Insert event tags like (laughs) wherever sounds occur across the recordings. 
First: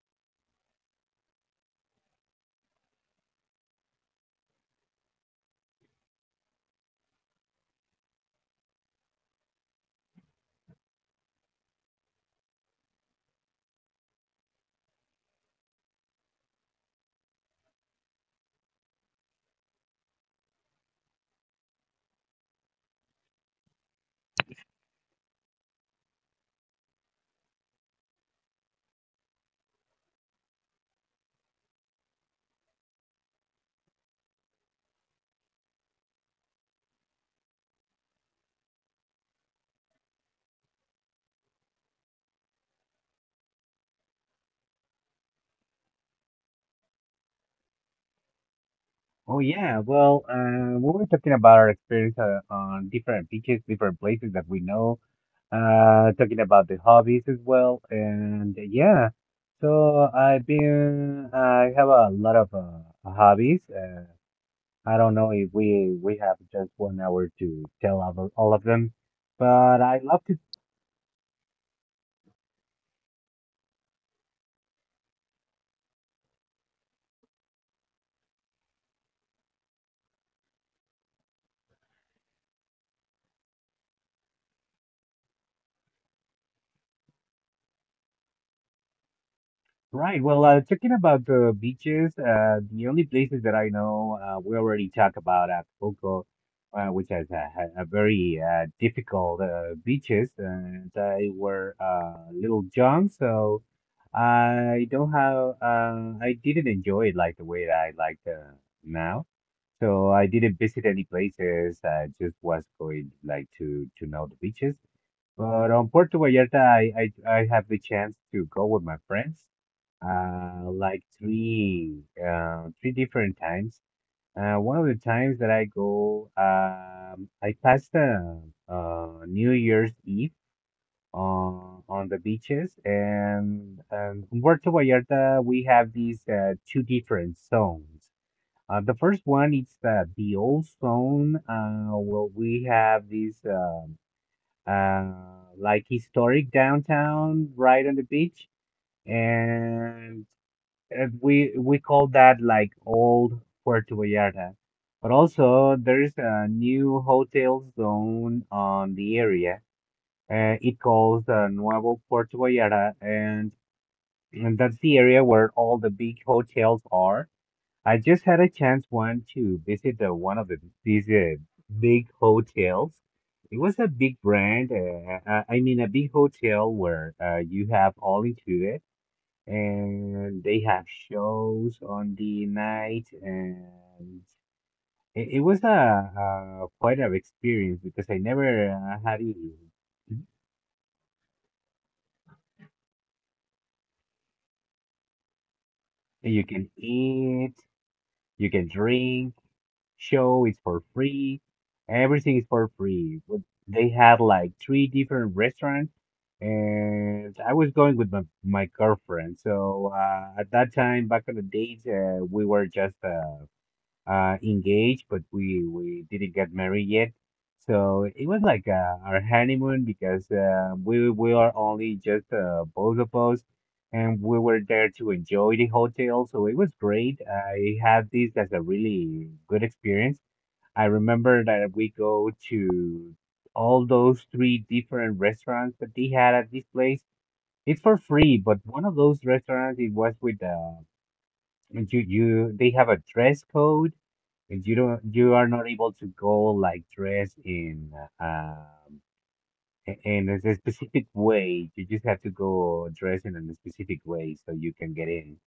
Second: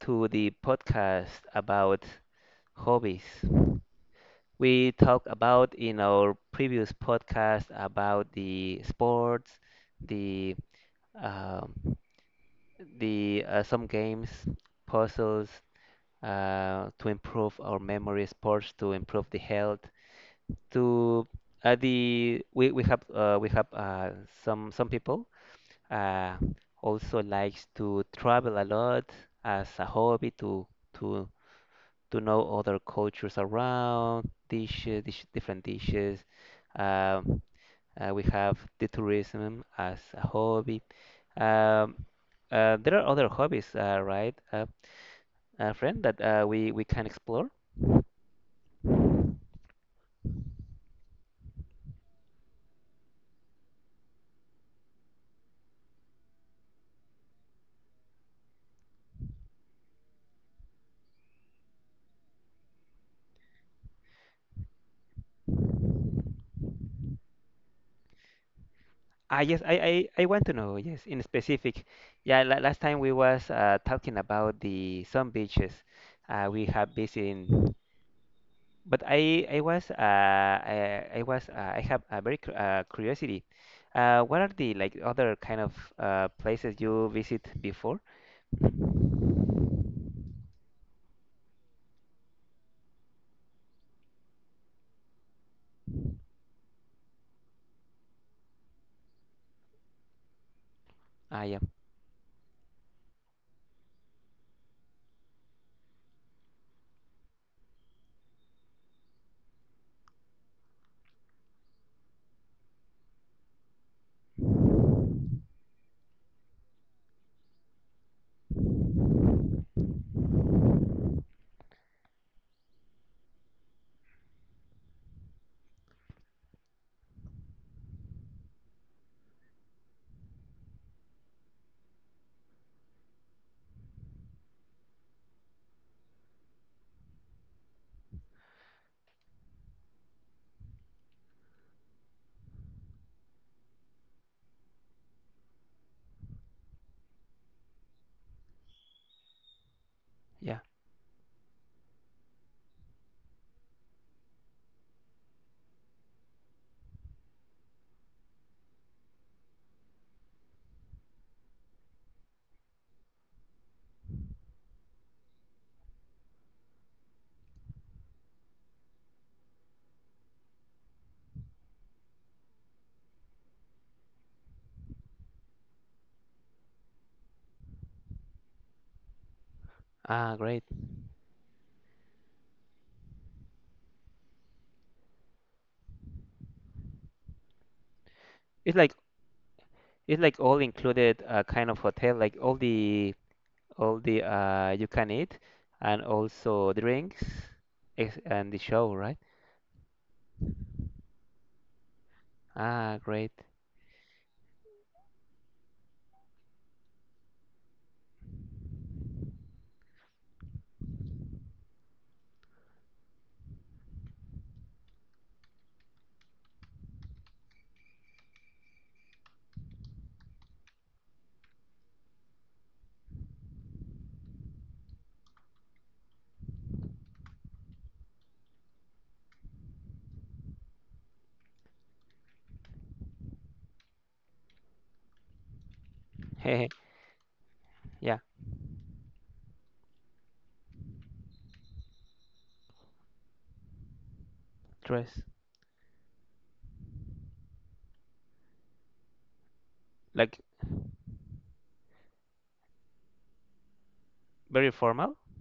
to the podcast about hobbies. We talked about in our previous podcast about the sports, the um, the some games, puzzles to improve our memory, sports to improve the health. To we have some people uh, also likes to travel a lot as a hobby to to know other cultures around, different dishes. Um, we have the tourism as a hobby. Um, there are other hobbies, right, friend, that we can explore. Oh yeah, well, we were talking about our experience on different beaches, different places that we know, talking about the hobbies as well, and yeah. So I have a lot of hobbies. I don't know if we have just 1 hour to tell of all of them, Ah, yes, but I, I love I to. want to know, yes, in specific. Yeah, la last time we was talking about the some beaches we have visited. But I have a very curiosity. What are the like other kind of places you visit before? Right. Well, talking about the beaches, the only places that I know, we already talked about Acapulco, which has a very difficult beaches, and I Ah, were yeah, little young, so I don't have, I didn't enjoy it like the way that I like now. So I didn't visit any places. I just was going like to know the beaches. But on Puerto Vallarta, I have the chance to go with my friends, like three different times. One of the times that I go, I passed New Year's Eve on the beaches, and in Puerto Vallarta we have these two different zones. The first one is the old zone, where we have these, uh, like historic downtown right on the beach, and yeah. We call that like old Puerto Vallarta. But also there's a new hotel zone on the area. It calls Nuevo Puerto Vallarta, and that's the area where all the big hotels are. I just had a chance one to visit one of these big hotels. It was a big brand. I mean, a big hotel where you have all included, Ah, and they great. have shows on the night, and it was quite an experience because I never It's like had it. it's like all included kind of hotel like all the you can eat and You can also drinks, eat, you and the can show, right? drink. Show is for free. Everything is for Ah, free. great. They had like three different restaurants, and I was going with my girlfriend. So at that time, back in the days, we were just engaged, but we didn't get married yet. So it was like our honeymoon because we are only just both of us, and we were there to enjoy the hotel. So it was great. I had this as a really good experience. I remember that we go to all those three different restaurants that they had at this place. It's for (laughs) Yeah, free, but one of those restaurants it was with and you they have a dress code, and dress, you are not able to go like dress um in like a specific way. You just have to go dress in a specific way so you very can get formal, in.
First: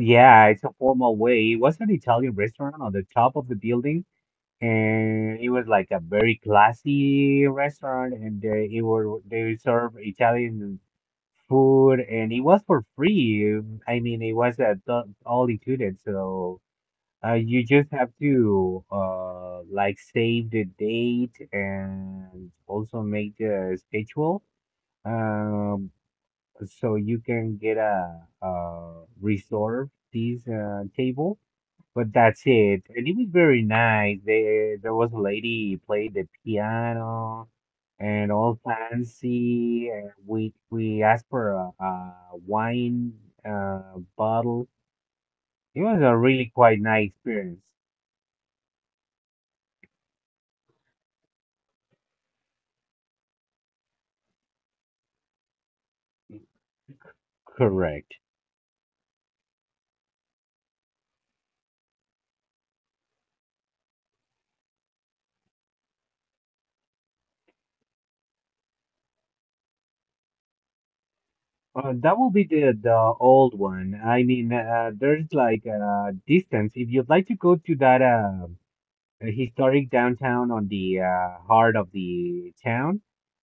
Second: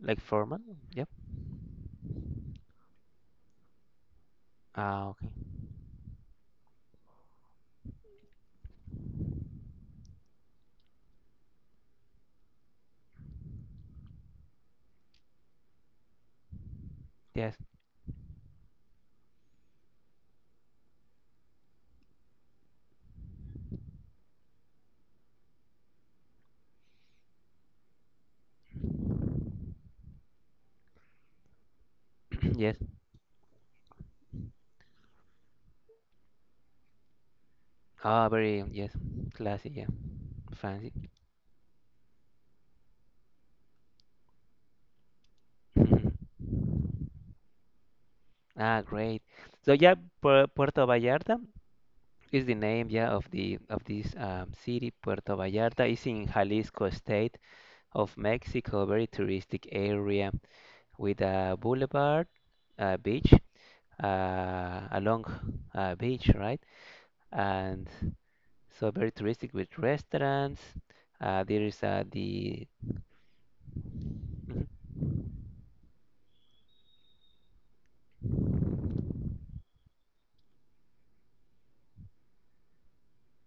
like formal, it's a yep. formal way. It was an Italian restaurant on the top of the building, Ah, and okay, it was like a very classy restaurant, and they it were they serve Italian food, and it was for free. I mean, it was all included, so yes. you just have to like save the date and also make the schedule, um so you can get a reserve this table. But that's (clears throat) Yes. it. And it was very nice. There was a lady played the piano Ah, and all very, yes. Classy, yeah. fancy. And we Fancy. we asked for a wine bottle. It was Mhm. a (laughs) really quite nice experience. Ah, great. So yeah, Puerto Vallarta is the name, yeah, of the of this city. Puerto Vallarta is in Jalisco state of Correct. Mexico, very touristic area with a boulevard, a beach, a long beach, right? And so very touristic with restaurants. There is That will be the. the old one. I mean, there's like a distance. If you'd like to go to that a historic downtown on the heart of the town.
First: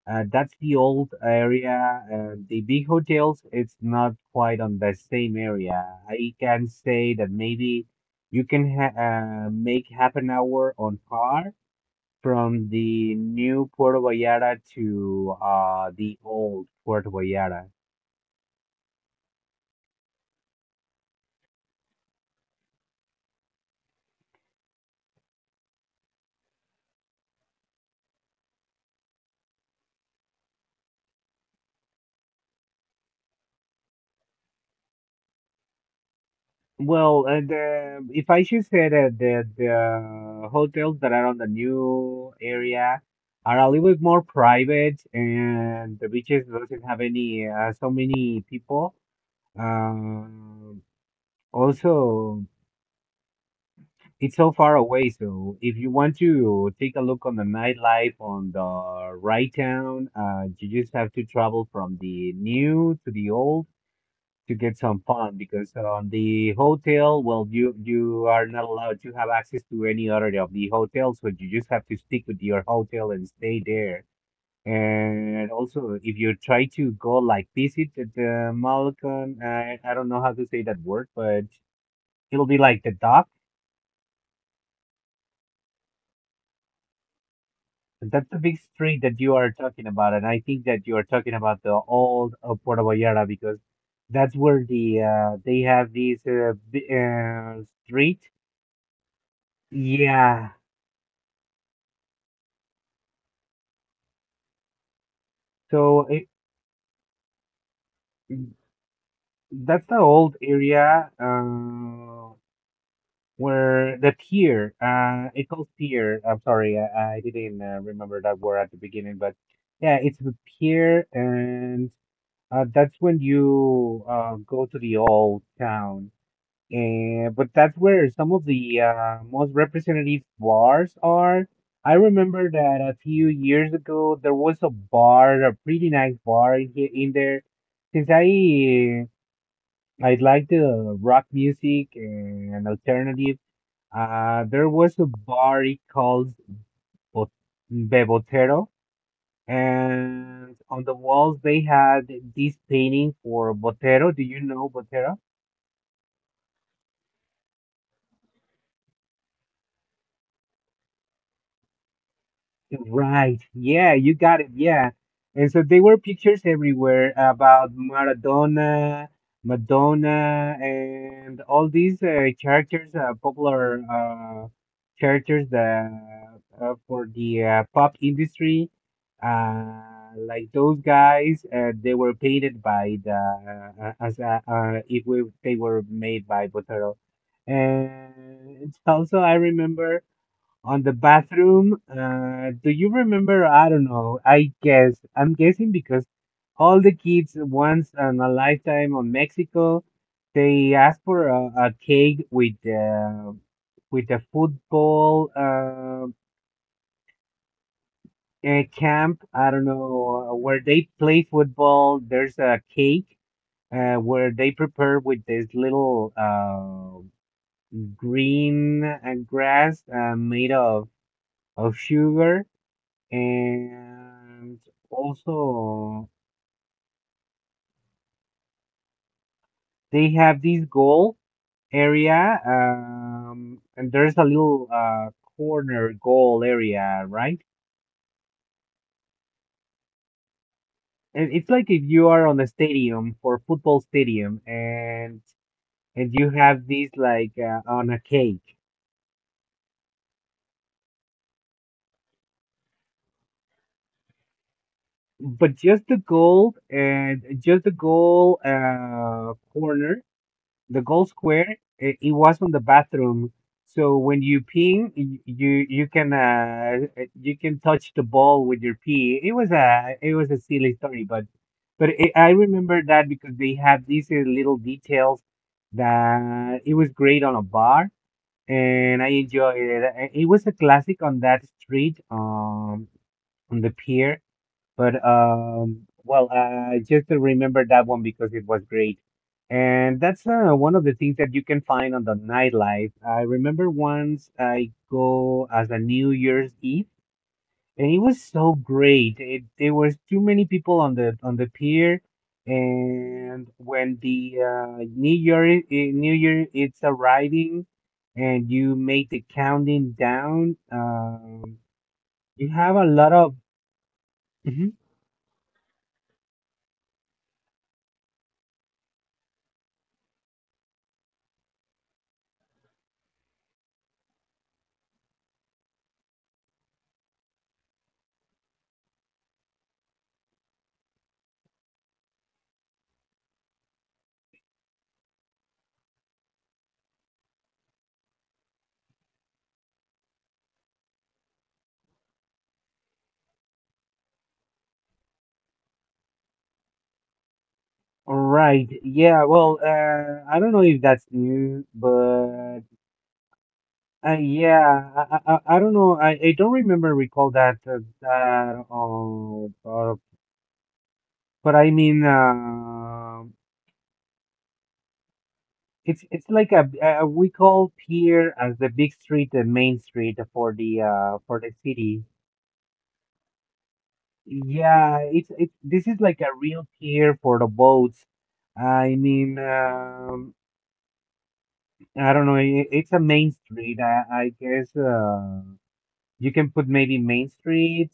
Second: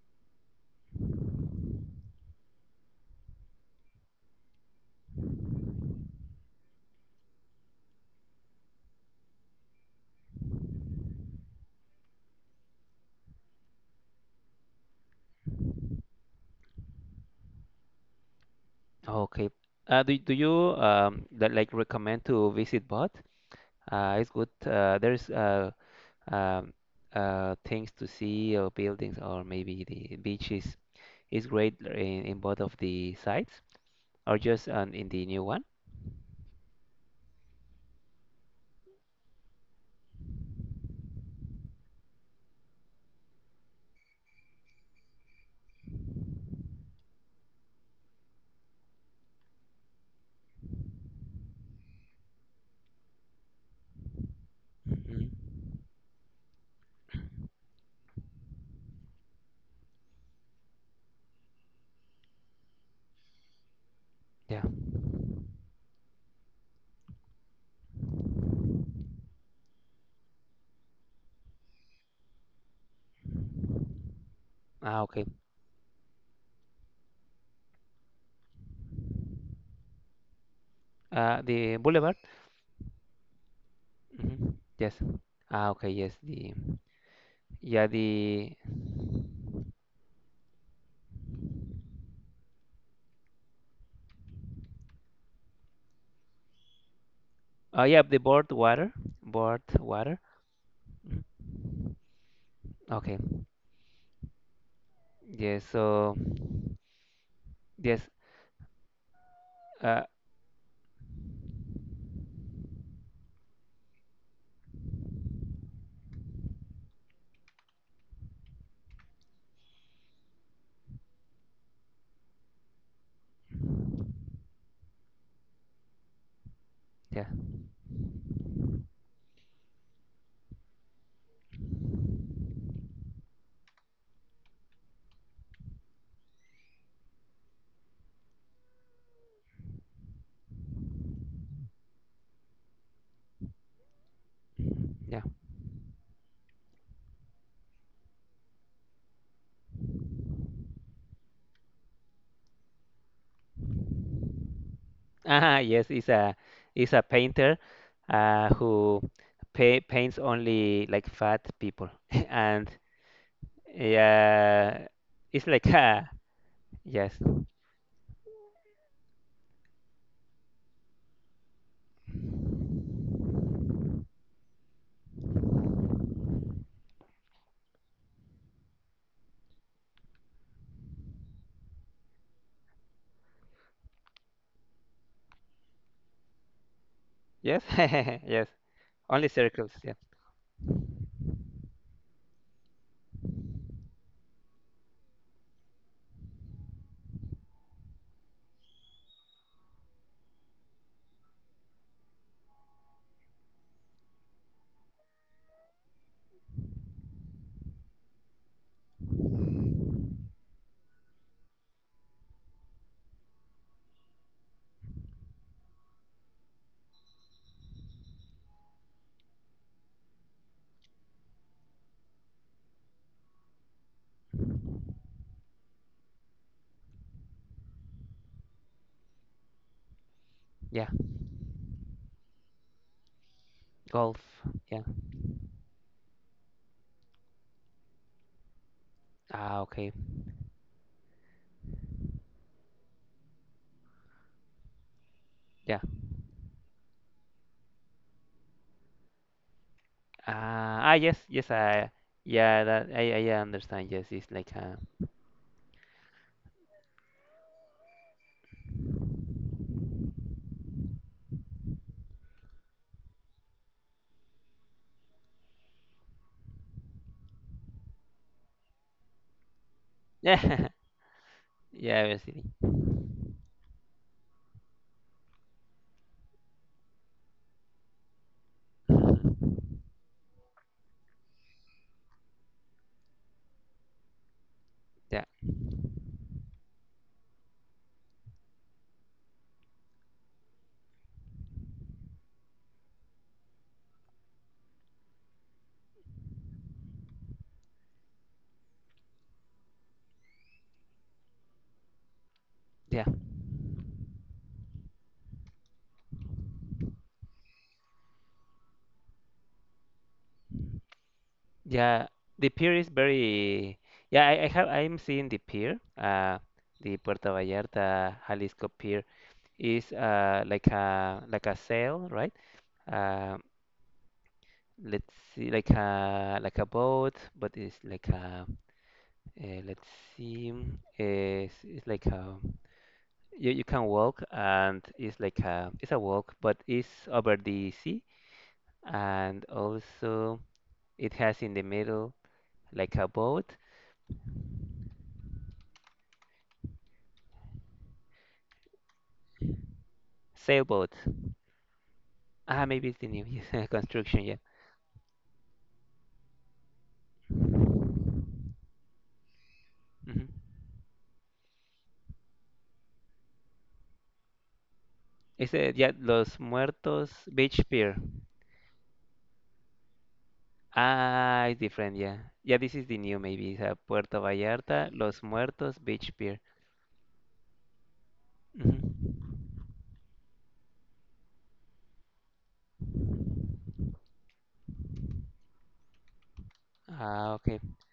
That's the old area. The big hotels, it's not quite on the same area. I can say that maybe you can ha make half an hour on car from the new Puerto Vallarta to the old Puerto Vallarta. Okay. Do you that like recommend to visit both? It's good. There's um things to see or buildings, or maybe the beaches is great in both of the sites, or just on in the new one. Well, and if I should say that the hotels that are on the new area are a little bit more private, and the beaches doesn't have any so many people. Um, Also, it's so far away, Mhm. so if you want to take a look on the nightlife on the right town, you just have to travel from the new to the old to Yeah. get some fun because on the hotel, well, you are not allowed to have access to any other of the hotels, so you just have to stick with your hotel and stay there. Ah, okay. And also, if you try to go like visit the Malcolm, I don't know how to say that word, but The boulevard. it'll be like the dock. Hmm. Yes. Ah, okay. Yes. The yeah That's the the big street that you are talking about, and I think that you are talking about the old Puerto Vallarta because that's where they have this oh yeah, the street. board water, board water. Yeah, Mhm. Okay. Yes. So So it, yes. that's the Uh. old area where the pier, it's called pier. I'm sorry, I didn't remember that word at the beginning, but yeah, it's the pier, and that's when you go to the old town. Yeah. And but that's where some of the most representative bars are. I remember that a few years ago there was a bar, a pretty nice bar in here in there, since I like the rock music and alternative. There was a Yeah. bar it called Bo- Bebotero, and on the walls they had this painting for Botero. Do you know Botero? Ah, yes. It's a painter, who pa paints only like fat people, (laughs) and Right. Yeah, you got it. yeah, Yeah. it's And so like (laughs) there were a pictures everywhere yes. about Maradona, Madonna, and all these characters, popular characters for the pop industry. Uh, like those guys, they were painted by the, as if we, they were made by Botero. Yes. (laughs) Yes. And it's also, Only I circles. Yeah. remember on the bathroom. Do you remember? I don't know. I guess I'm guessing because all the kids once in a lifetime on Mexico, they ask for a cake with a football a camp. I don't know where they play football. There's a cake. Where they prepare with this little green grass made of sugar, and also they have this Yeah. goal area, and there's a Golf. little Yeah. Corner goal area, right, Ah, okay. and it's like if you are on a stadium for football stadium, and Yeah. You have these like on a cake, Ah, ah, yes, yes, I, yeah, that I understand. Yes, it's like a, but just the goal and just the goal corner, the goal square. It was on the bathroom, so when you peeing you can you can touch the ball with your pee. It was a it was a (laughs) yeah, silly story, but yeah, I obviously. remember that because they had these little details that it was great on a bar, and I enjoyed it. It was a classic on that street, on the pier, but Yeah, well, I just remember that one because it was great, and that's one of the things that you can find on the nightlife. I remember once I go as a New Year's Eve, and it was so great. There was too many people on the pier, yeah, and when the New Year I- New Year it's arriving, and you make the counting down, yeah. you The have pier a is lot of. very, yeah. I have, (laughs) I'm seeing the pier. The Puerto Vallarta Jalisco pier is like a sail, right? Um, let's see, like a boat, but it's like a, let's see, mm, it's like a. You can walk and it's like a it's a walk, but it's over the sea, and also it has in the middle like a boat, All right. Yeah. Well, I don't know if sailboat. that's new, but Ah, maybe it's the new (laughs) construction, yeah. yeah, I don't know. I don't remember recall that. Uh, uh, Hmm, but I mean, it's a, yeah, it's Los like Muertos we Beach call Pier. Pier as the big street, the main street for Ah, the it's different, city. yeah. Yeah, this is the new, maybe it's a Puerto Vallarta Yeah, Los it's Muertos this is Beach like a Pier. real pier for the boats. I Hmm. mean, I don't know. I it's a main street, I guess. You can put maybe Main Ah, okay. Street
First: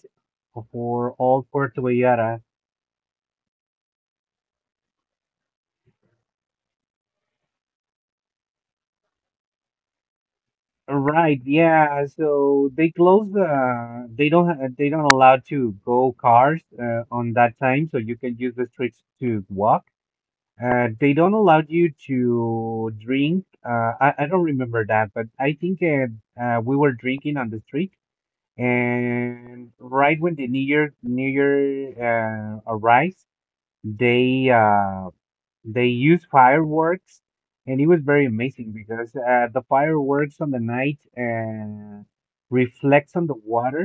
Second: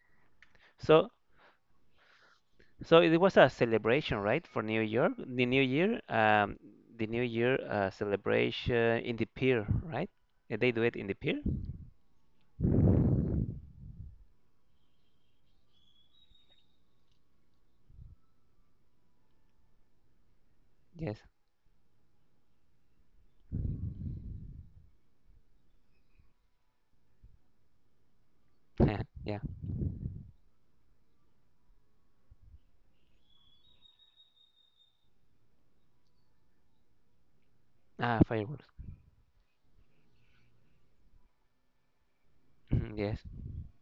So, for all Puerto Vallarta. so it was a celebration, right, for New York, the New Year celebration in the pier, right? They do it in the pier. Right, yeah. So they close the. They don't. They don't allow to go cars on that time, so you can use the streets to walk. They Yes. don't allow you to drink. I don't remember that, but I think we were drinking on the street, (laughs) Yeah. and right when the New Year arrives, they uh, They used fireworks, and it was Ah, very fireworks. amazing because the fireworks on the night Mhm, reflects on yes. the water,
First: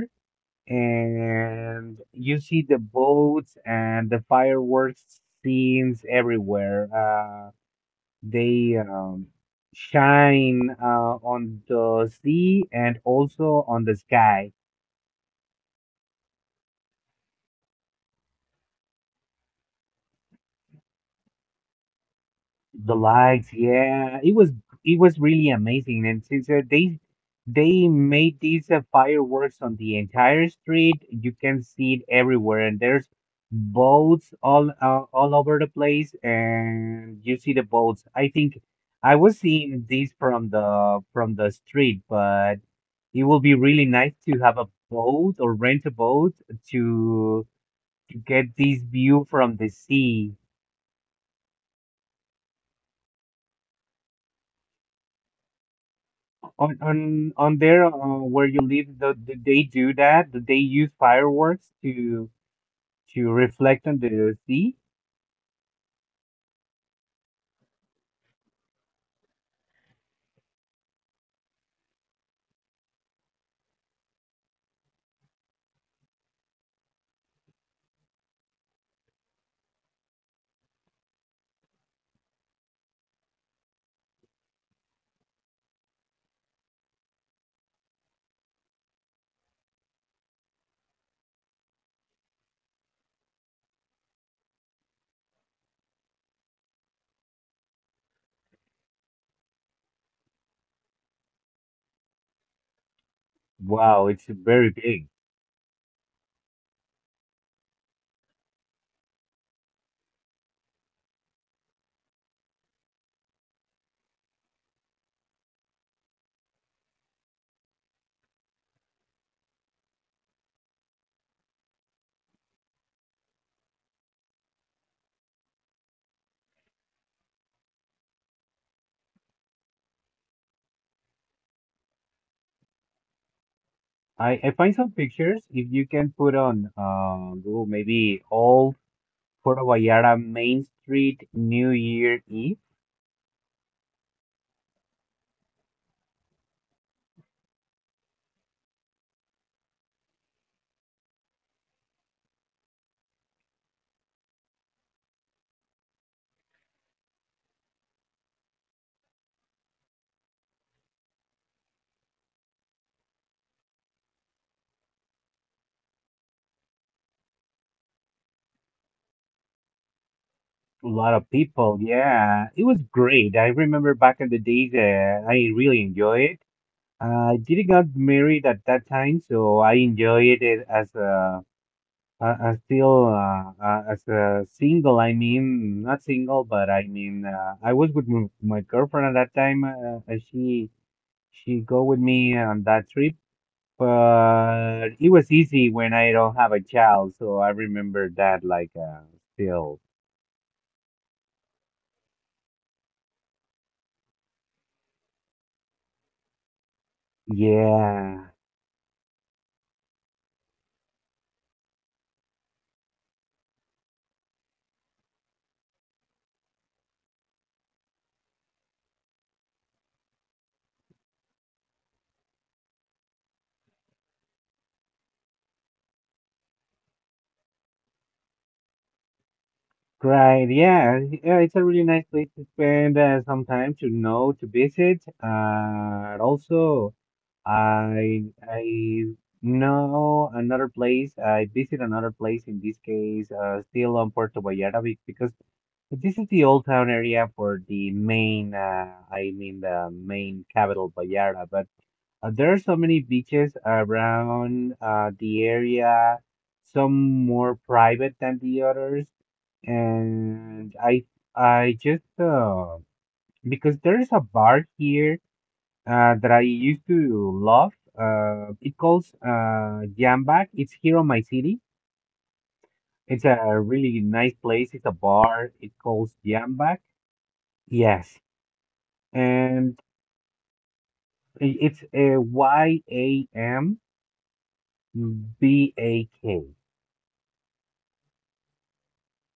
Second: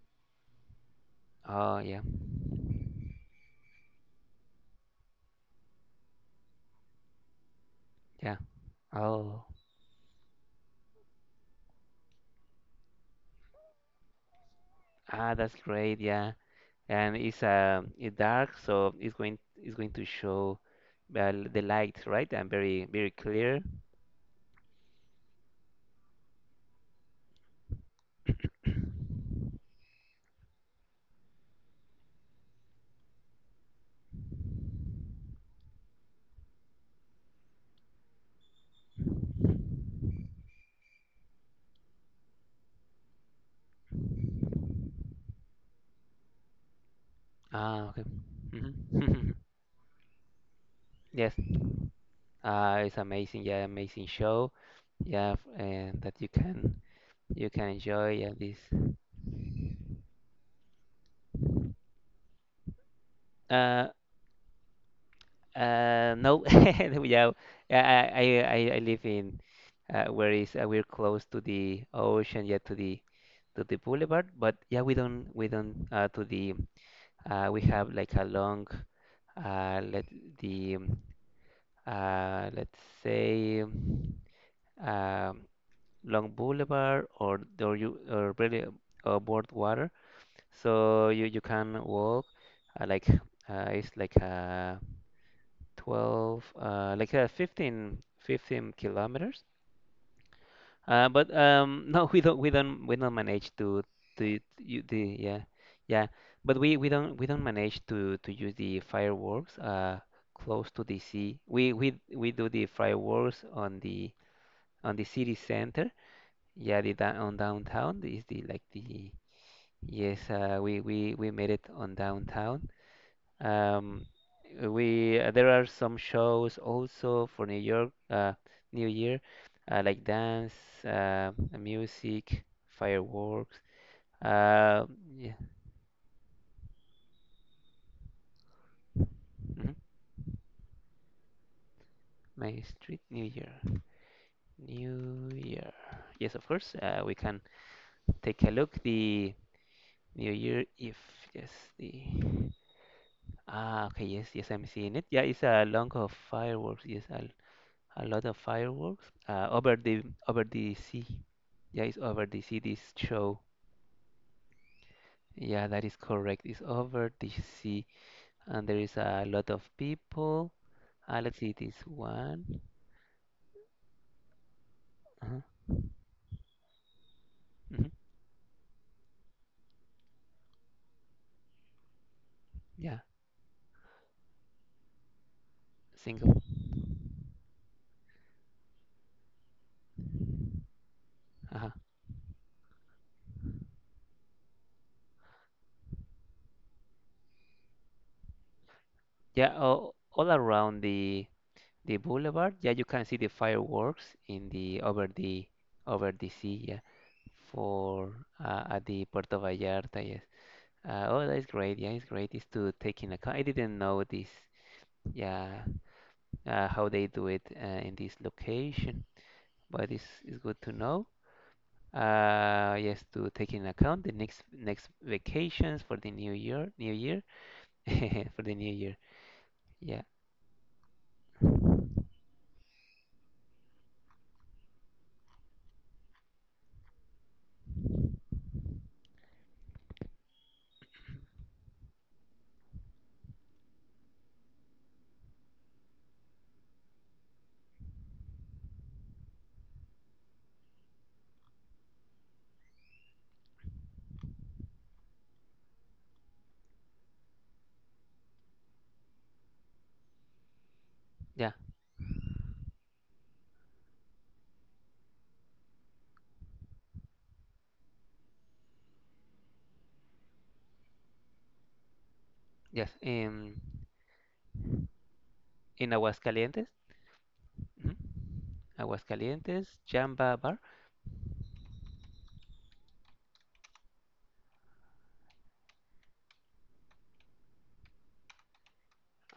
Oh, and yeah. you see the boats and the fireworks scenes everywhere. Yeah. They Oh. shine on the sea and also on the sky. Ah, that's great. Yeah. And it's dark, so it's going to show the light, right? And The very lights, clear. yeah, it was really amazing. And since they made these (clears throat) fireworks on the entire street, you can see it everywhere. And there's boats all over the place, and you see the boats. I think I was seeing these from the street, but it will be really nice to have a boat or rent a boat to Ah, okay. to get this view Mhm. from the sea. (laughs) Yes. It's amazing, yeah, amazing show, yeah, and that On on you on can there, enjoy, yeah, where this. you live, do they do that? Do they use fireworks to reflect Uh, on the sea? No, (laughs) yeah, I live in where is we're close to the ocean, yeah, to the boulevard, but yeah, we don't to the we have like a long let the let's say um, Long Boulevard, or you or really boardwalk. So you can walk uh, like it's like 12 15 15 kilometers. But (laughs) no, we don't we don't manage Wow, it's to very you big. the yeah yeah. But we don't manage to use the fireworks close to the sea. We do the fireworks on the city center. Yeah, the downtown is the like the yes, we made it on downtown. Um, we there are some shows also for New York, New Year, like dance, uh, music, fireworks. I find Uh, some yeah, pictures. If you can put on Google, maybe old Puerto mhm, Vallarta Main Street New Year my Eve. street New Year, New Year. Yes, of course. We can take a look the New Year Eve. Yes, the ah okay. Yes, yes, I'm seeing it. Yeah, it's a long of fireworks. Yes, I'll A lot of fireworks over the sea. Yeah, it's over the sea. This show. Yeah, that is correct. It's over the sea, and there is a lot of people. A lot of Let's see this people. Yeah, one. it was great. I remember back in the days, Uh-huh. I really enjoyed it. I didn't Hmm. got married at that time, so I enjoyed it as a I Yeah, feel as a single, I mean, not single. single, but I mean, I was with my girlfriend at that time. She Uh-huh. go with me on that trip, but it was easy when I don't have a child, so I remember that like Yeah, still, all around the boulevard. Yeah, you can see the fireworks in the over the over the sea. Yeah, for yeah. At the Puerto Vallarta. Yes. Oh, that's great. Yeah, it's great. It's to take in account. I didn't know this. Yeah, how they do it in this location, but it's good to know. Yes, to take in account the next next vacations for the new year, (laughs) for the new year. Yeah, Right, yeah, yeah, it's a really nice place to spend some time to know, to visit. And also, I know another place. I visit another place in this case, still on Puerto Vallarta because this is the old town area for the main. I mean the main capital, Vallarta. There are so many beaches around the area, some more private than the others. And I yeah, I just because there is a bar here that I used to love. It calls Jambak. It's here on my city. yes. It's a really nice place. It's a bar. It In calls Aguascalientes, Jambak. mhm, Yes, Aguascalientes, and Jamba Bar. It's a YAMBAK.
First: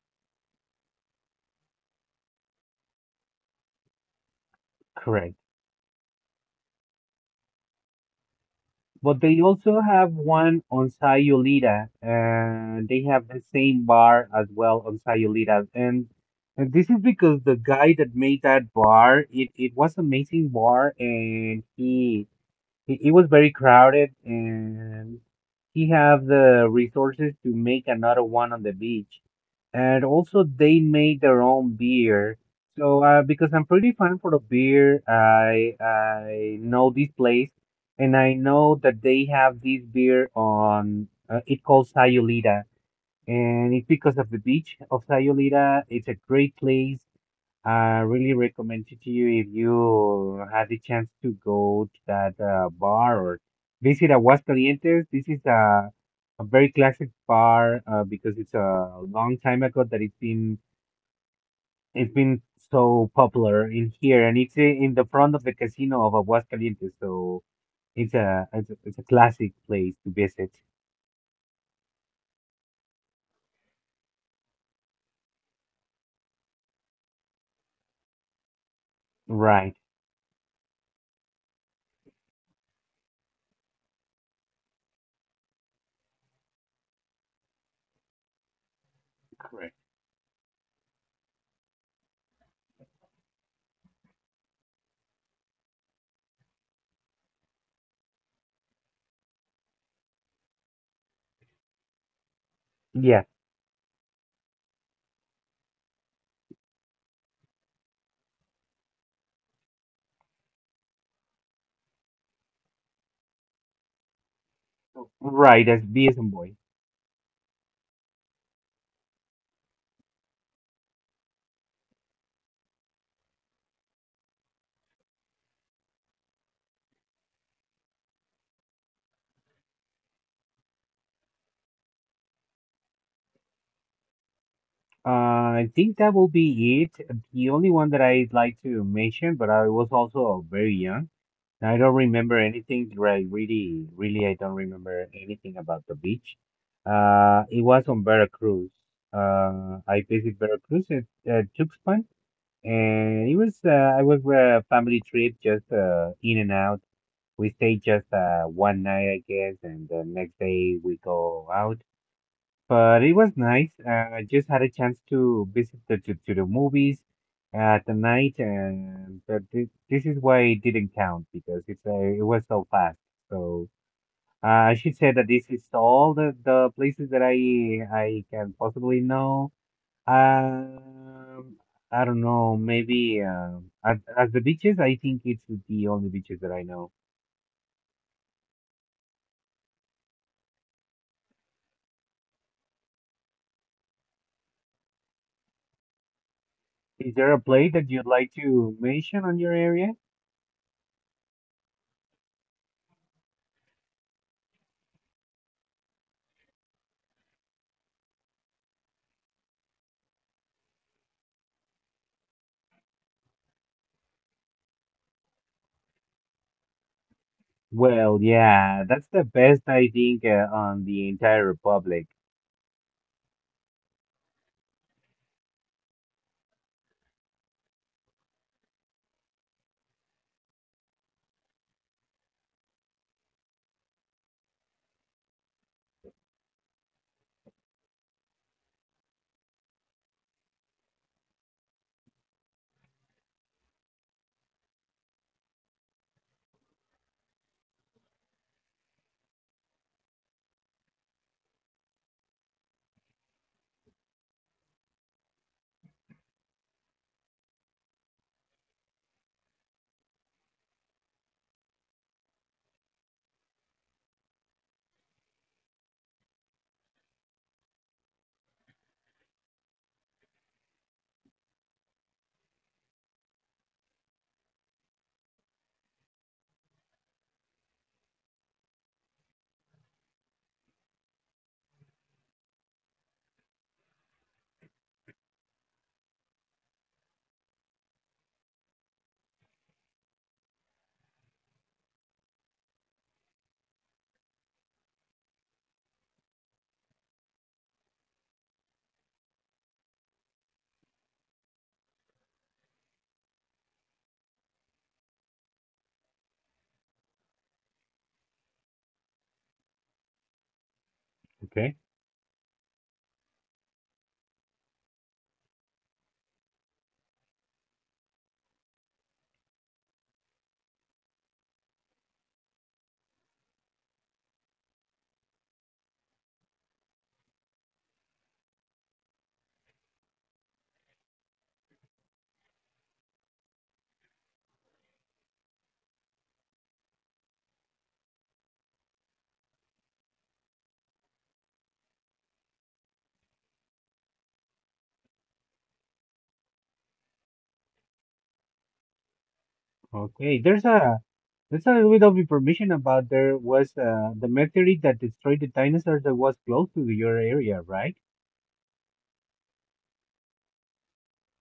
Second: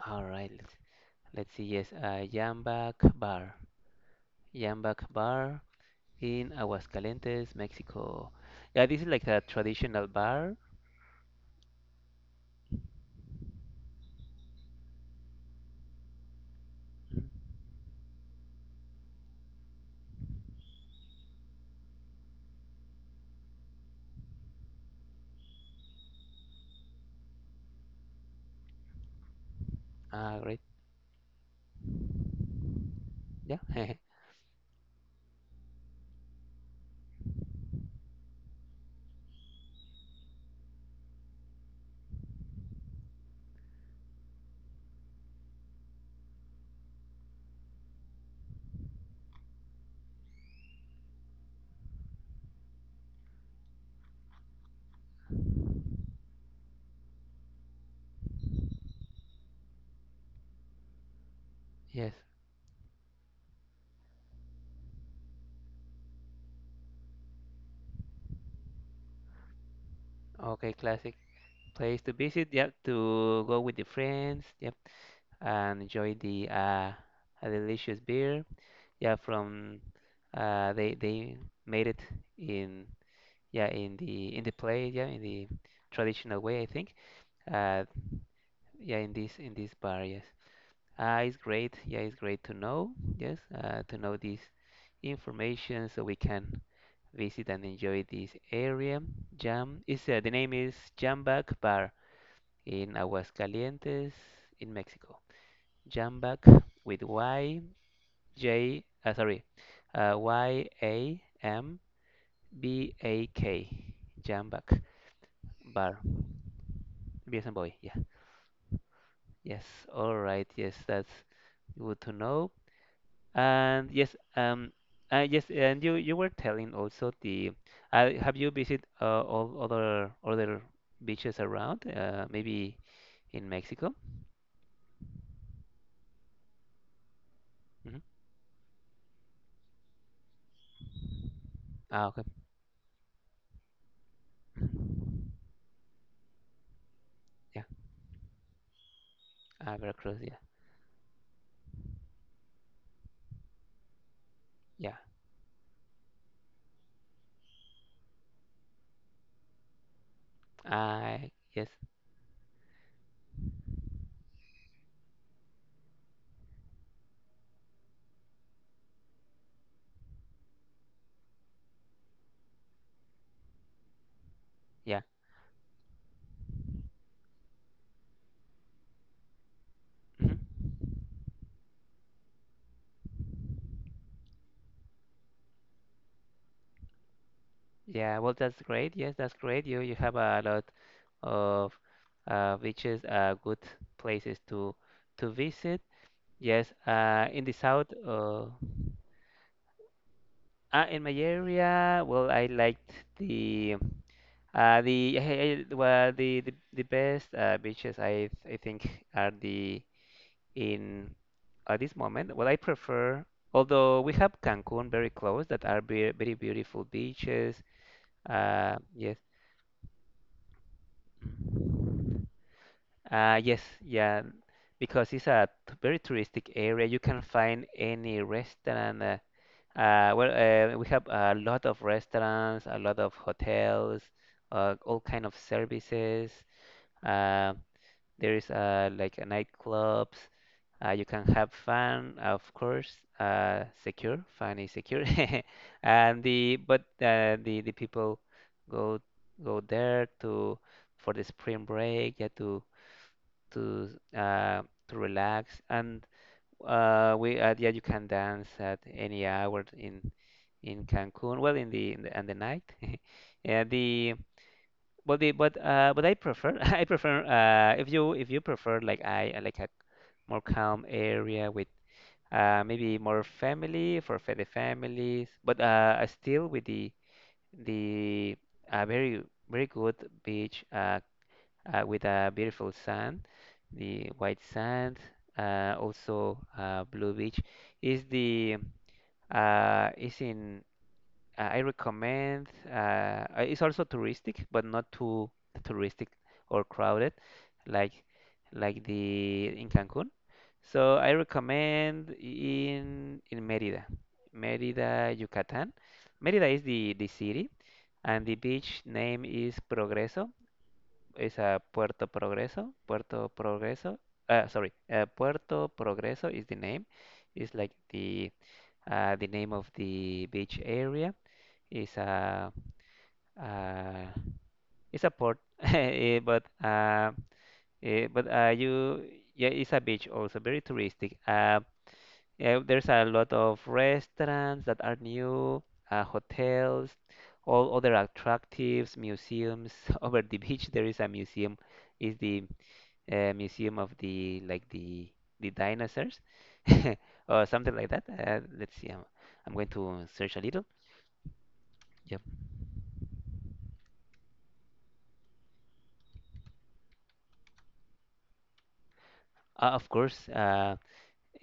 All right, let's see. Yes, Jambak Bar, Jambak Correct. Bar. In Aguascalientes, Mexico. Yeah, this is But like they a also traditional have bar. one on Sayulita, and they have the same bar as well on Sayulita. And this is because the guy that made that bar, it was amazing bar, and he it was very crowded, and he have the resources to make another one on the beach. And Ah, also, great. they made their own beer. So, because Yeah. I'm pretty (laughs) fan for the beer, I know this place, and I know that they have this beer on. It called Sayulita, and it's because of the beach of Sayulita. It's a great place. I really recommend it to you if you had the chance to go to that bar or visit Aguascalientes. This is a very classic bar because it's a long time ago that Yes. it's been so popular in here, and it's in the front of the casino of Aguascalientes, so it's a classic place to visit. Okay, classic place to visit. Yep, to go with the friends. Yep, and enjoy the a delicious beer. Yeah, Right, from they made it in yeah in the place yeah in the traditional way I think. Uh, yeah, in this correct. bar. Yes. It's great. Yeah, it's great to know. Yes, to know this information so we can visit and enjoy this area. Jam is the name is Jambac Bar in Yeah, Aguascalientes, in Mexico. Jambac with Y J. YAMBAK. Jambac right. As Bar. B as in boy. Beers and boy. Yeah. Yes. All right. Yes, that's good to know. And yes, yes, and you were telling also the have you visited all other other beaches around? Maybe in Mexico? I think that will be it. The only one Hmm. that I'd like to mention, but I was also very young. I don't Ah, okay. remember anything. Right, really, really, I don't remember anything about the beach. Yeah, It was on Veracruz. I Veracruz. Yeah, visited Veracruz at Tuxpan, and it was I was a yeah. family trip, just in and out. We stayed just one night, I guess, and the next day we I go yes, out. But it was nice. I just had a chance to visit the, to the movies at the night, and but this is why it didn't count because it's it was so fast. So I should yeah. say that this is all the places that I can possibly know. Hmm. Um, I don't know. Maybe as the beaches, I think it's the only beaches that I know. Yeah. Well, that's great. Yes, that's great. You have a lot of beaches, good places to visit. Yes. Is there a In the place south. that you'd like to mention on your area? Uh, in my area, well, I liked the (laughs) eh, eh, well, the best beaches I think are the in at this moment. Well, I prefer, although we have Cancun very close, that are very, very beautiful beaches. Well, yeah, that's Yes, the best I think on the entire republic. uh, yes, yeah, because it's a very touristic area. You can find any restaurant. Well, we have a lot of restaurants, a lot of hotels, all kind of services. Uh, there is like a nightclubs. You can have fun, of course. Secure, fun is secure, (laughs) and the but the people go go there to for the spring break. Yeah, to uh, to relax, and we yeah, you can dance at any hour in Cancun, well in the in the, in the night. (laughs) Yeah the but I prefer (laughs) I prefer if you prefer like I like a more calm area with maybe more family for the families, but still with the uh, very very good beach with a beautiful sand, the white sand, also Blue Beach is the is in I recommend it's also touristic but not too touristic or crowded like like the in Cancun. So I recommend in Mérida, Mérida, Yucatán. Mérida is the city and the beach name is Progreso, is Okay. Okay. Puerto Progreso. Puerto Progreso. Puerto Progreso is the name. It's like the name of the beach area. It's a uh, it's a port, (laughs) eh, but you yeah, it's a beach also very touristic. Yeah, there's a lot of restaurants that are new, hotels, all other attractives, museums. (laughs) Over the beach, there is a museum. Is the museum of the like the dinosaurs (laughs) or something like that. Let's see. I'm going to search Okay, a there's little. a there's a little bit of Yep. information about there was the meteorite that destroyed the dinosaurs that was close to your area, right? Of course.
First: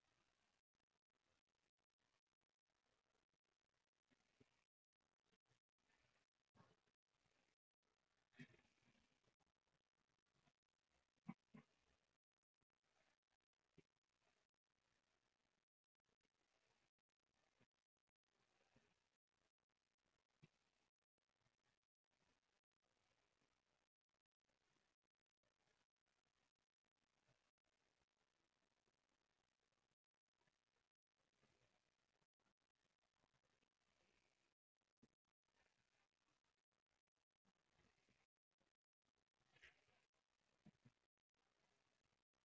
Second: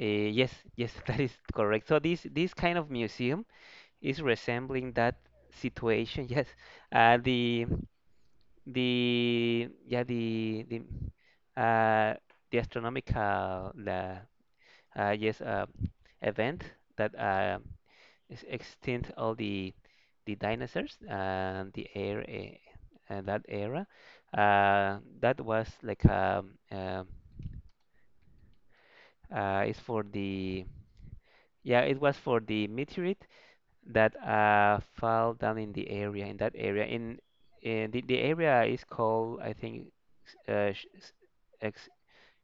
Yes, yes, (laughs) that is correct. So this kind of museum is resembling that situation. (laughs) Yes. Uh, the the yeah, the astronomical the yes event that is extinct all the dinosaurs and that era. That was like uh, it's for the yeah it was for the meteorite that fell down in that area in the area is called, I think, Sh- S- Ex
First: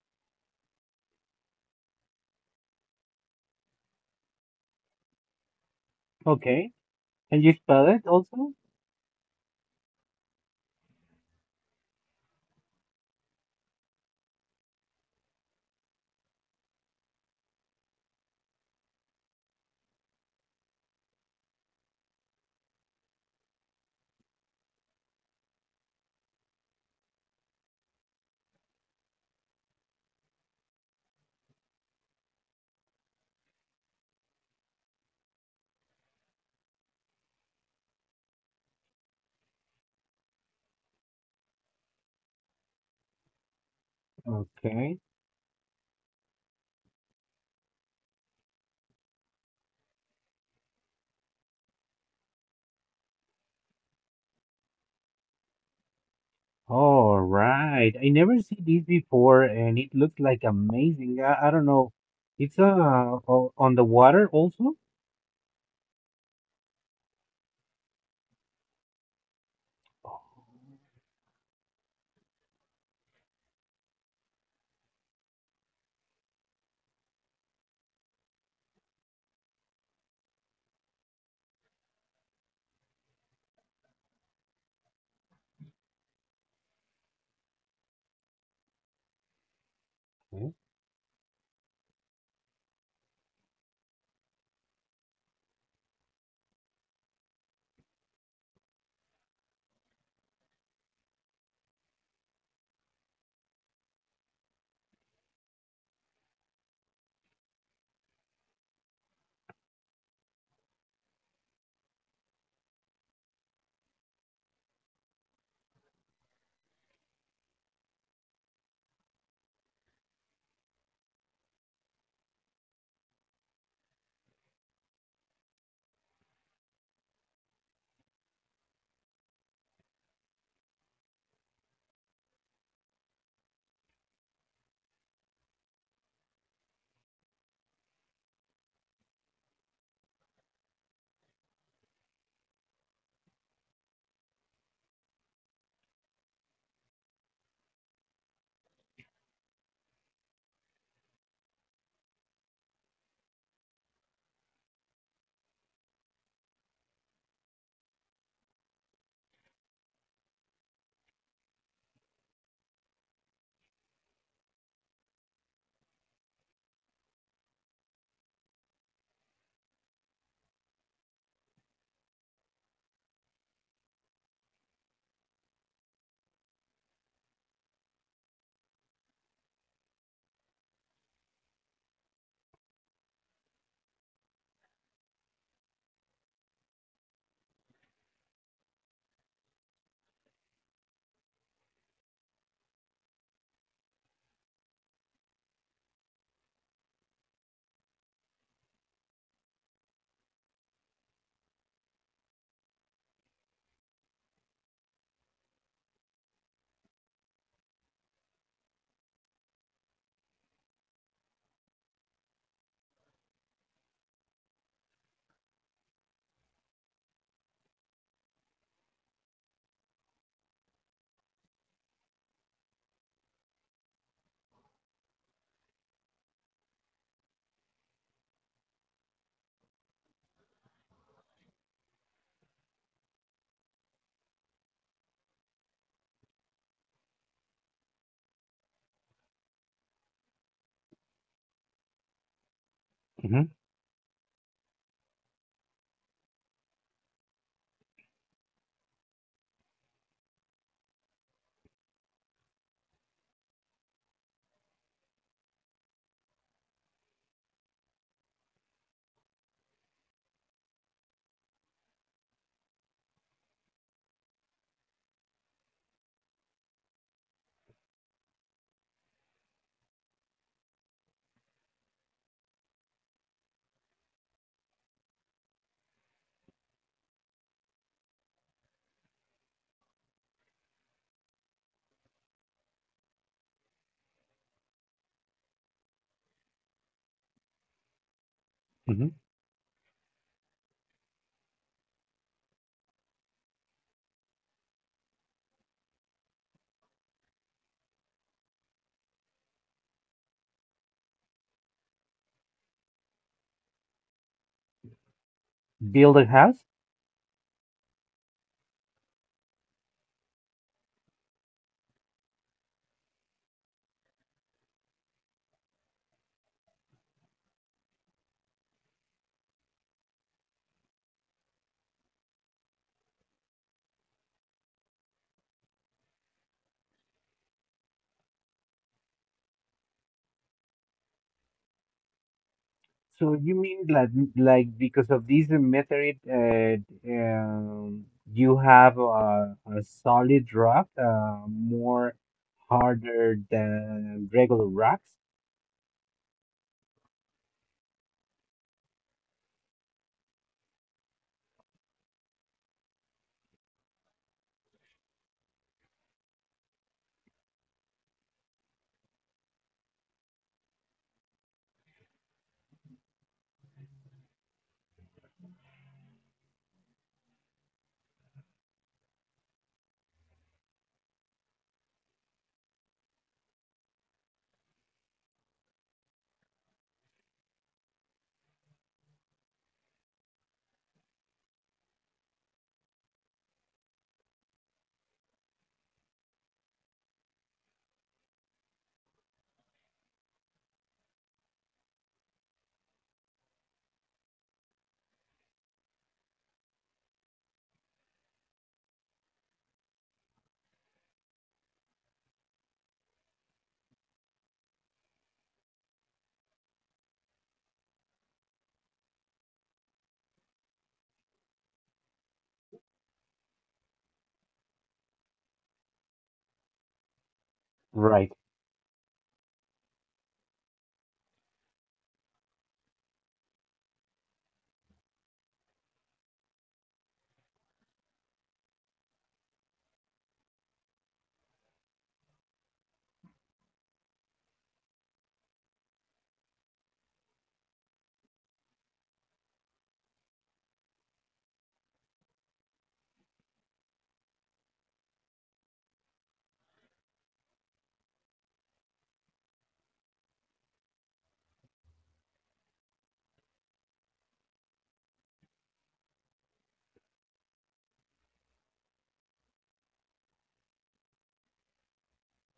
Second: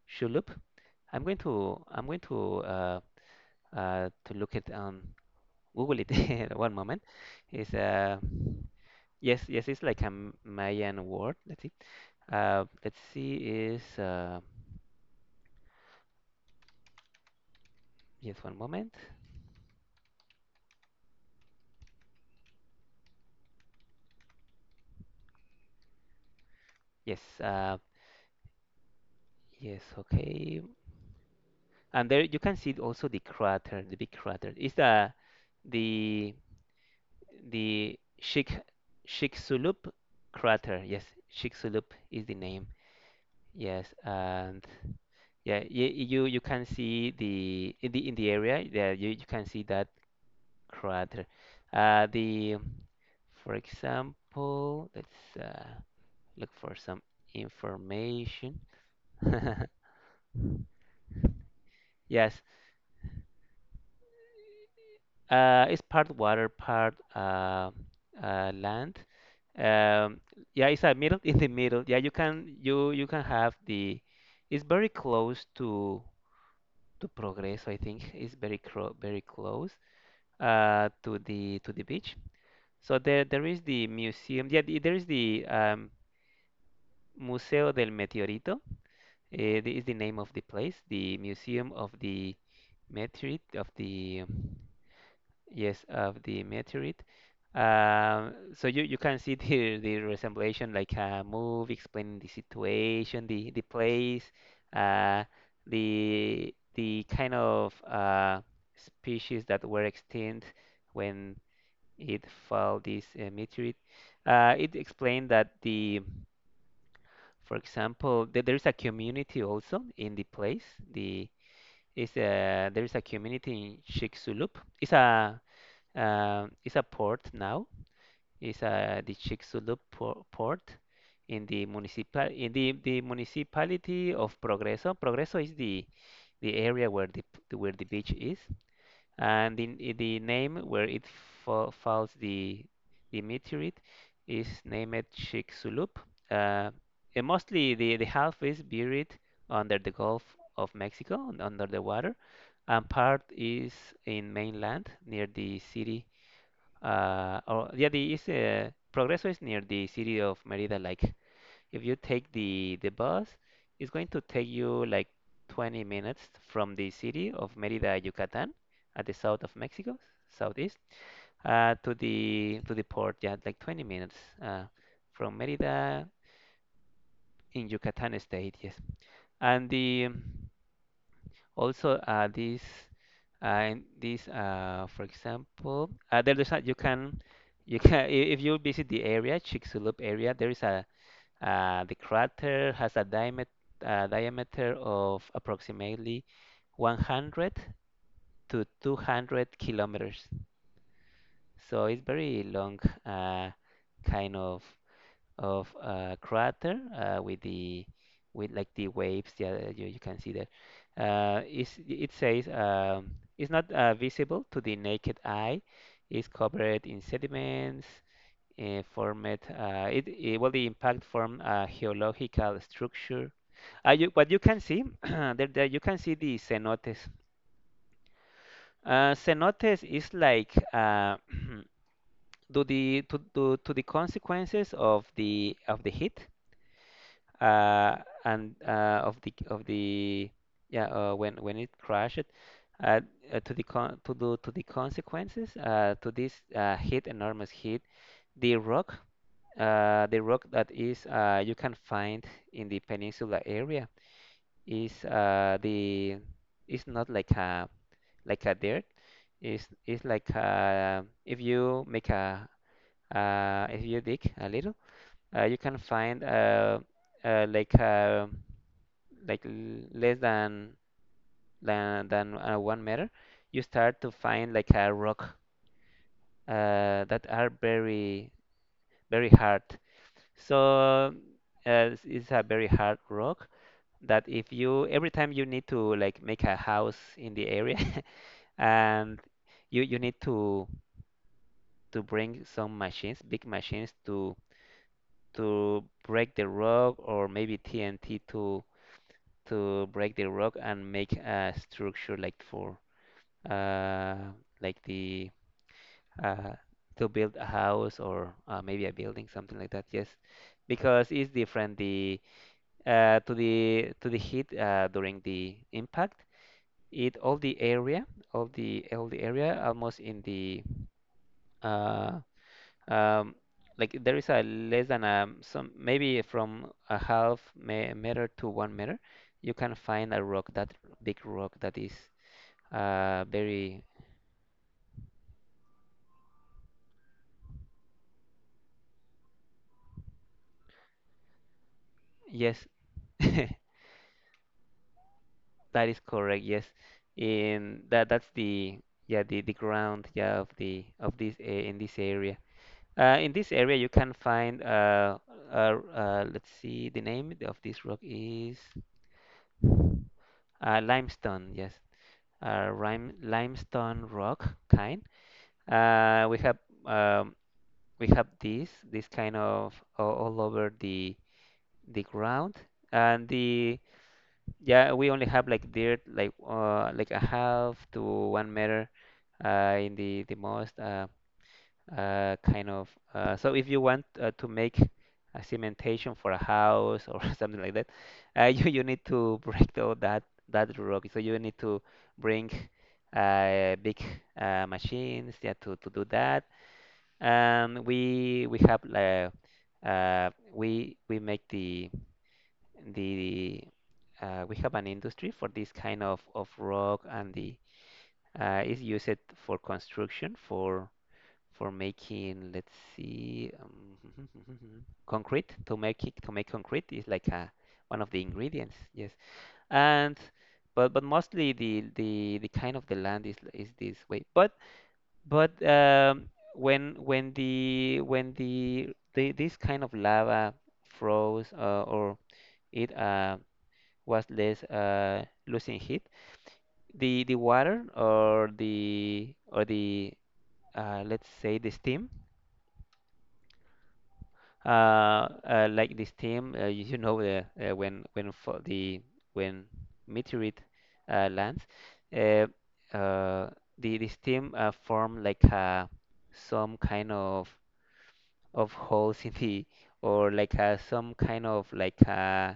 Shulup. I'm going to look it on Google it. (laughs) Okay, One moment. can you Is spell it also? Yes, yes, it's like a Mayan word. Let's see. Let's see. Is yes. One moment. Yes. Yes. Okay. And there you can see also the crater, the big crater. It's the the the Shik Shiksulub crater. Yes, Shiksulub is the name. Yes, and Okay, yeah, y- you can see the in the area. Yeah, you can see that crater. Uh, the, for example, let's look for some all right. I never information. see this (laughs) before, and it looks like amazing. I don't know. Yes, It's on the water also. It's part water, part land. Um, yeah, it's a middle in the middle. Yeah, you can have the. It's very close to Progreso, I think. It's very cro very close to the beach. So there is the museum. Yeah, there is the Museo del Meteorito. This is the name of the Okay. place, the Museum of the Meteorite, of the, yes, of the meteorite. So you can see (laughs) the resemblation, like a movie explaining the situation, the place, uh, the kind of species that were extinct when it fell, this meteorite. It explained that the for example, there is a community also in the place. The there is a community in Chicxulub. It's a it's a port now. It's a the Chicxulub port in the municipal in the municipality of Progreso. Progreso is the area where where the beach is, and the name where it fa falls the meteorite is named Chicxulub. Uh, and mostly the half is buried under the Gulf of Mexico, under the water, and part is in mainland near the city. Or yeah, the is Progreso is near the city of Merida. Like, if you take the bus, it's going to take you like 20 minutes from the city of Mérida, Yucatán, at the south of Mexico, southeast, to the port. Yeah, like 20 minutes uh, from Mérida in Yucatán state. Yes, and the also this in this, for example, there's a, you can if you visit the area, Chicxulub area, there is a the crater has a diamet diameter of approximately 100 to 200 kilometers. So it's very long, uh, kind of crater, with the with like the waves. Yeah, you can see that. It says, it's not visible to the naked eye. It's covered in sediments, formed it, it well the impact form a geological structure, you, what you can see (clears throat) there you can see the cenotes. Cenotes is like, (clears throat) to the consequences of the heat uh, and of the yeah when it crashed, uh, Mm-hmm. To the consequences to this heat, enormous heat, the rock. The rock that is you can find in the peninsula area is the it's not like a like a dirt. It's like, if you dig a little, you can find, uh, like uh, less than 1 meter, you start to find like a rock that are very very hard. So, it's a very hard rock that, if you, every time you need to like make a house in the area, (laughs) Mm-hmm. and you need to bring some machines, big machines, to break the rock, or maybe TNT to break the rock and make a structure like for uh like the Build a uh house? to build a house or, maybe a building, something like that. Yes. Because it's different the, to the heat during the impact, it, all the area, all the area almost in the, uh, um, like there is a less than a some, maybe from a half me meter to 1 meter, you can find a rock that big rock that is So you very mean like because of these method, um, you have a solid rock, more yes. harder (laughs) That than regular rocks? is correct, yes, in that, that's the, yeah, the ground, yeah, of the, of this in this area. In this area you can find, let's see, the name of this rock is limestone, yes. Limestone rock kind. We have, um, we have this kind of all over the ground. And the, yeah, we only have like dirt, like, like a half to 1 meter in the most, kind of, so if you want, to make a cementation for a house or (laughs) something like that, you need to break down that rock, so you need to bring, big, machines, yeah, to do that. And we have, we make the we have an industry for this kind of rock, and the, is used for construction, for making, let's see, (laughs) concrete. To make it, to make concrete, is like a Right. one of the ingredients. Yes, and but mostly the kind of the land is this way. But when the, this kind of lava froze, or it, was less, losing heat, the water or the or the, let's say, the steam, like this team, when for the when meteorite lands, uh, uh, the this team form like, some kind of holes in the, or like, some kind of like, uh,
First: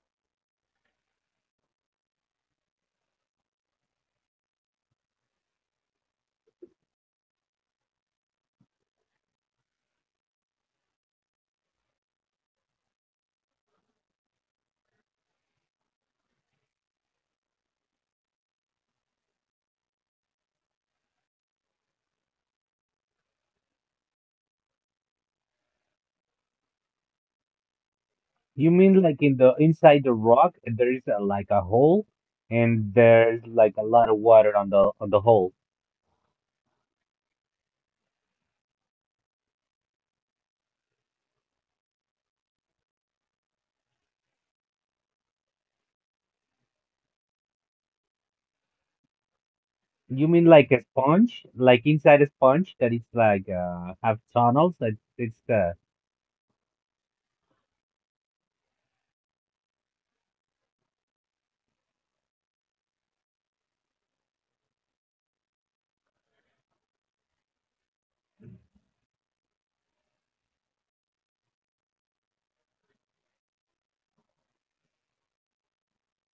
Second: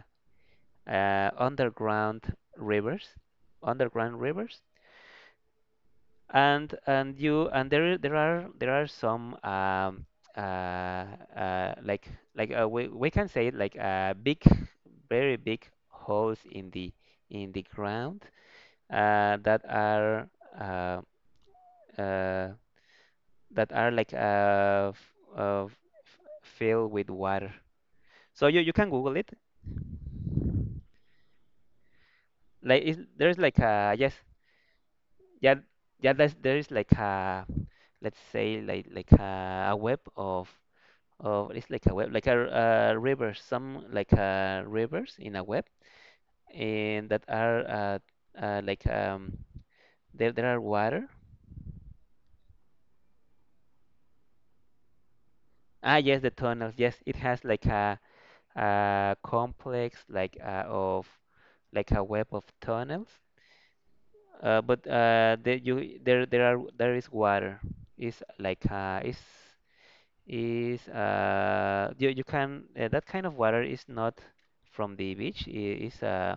uh, underground rivers, underground rivers. And you and there there are some, uh, uh, like we can say it like, big, very big holes in the ground, that are, uh, uh, that are like, filled with water. So you You can mean Google like it. in the inside the rock, there is a, like a hole, Like and is there's there's like like a a lot yes of water on the hole. yeah yeah there is like a, let's say, like a web of, it's like a web, like a, rivers, some like rivers in a web, and that are, like, You there mean are like a water. sponge, like inside a sponge that it's like have tunnels that it's Ah, yes, the tunnels. Yes, it has like a complex, like, of like a web of tunnels. But there you there there are there is water. It's like, it's is you can, that kind of water is not from the beach. It is uh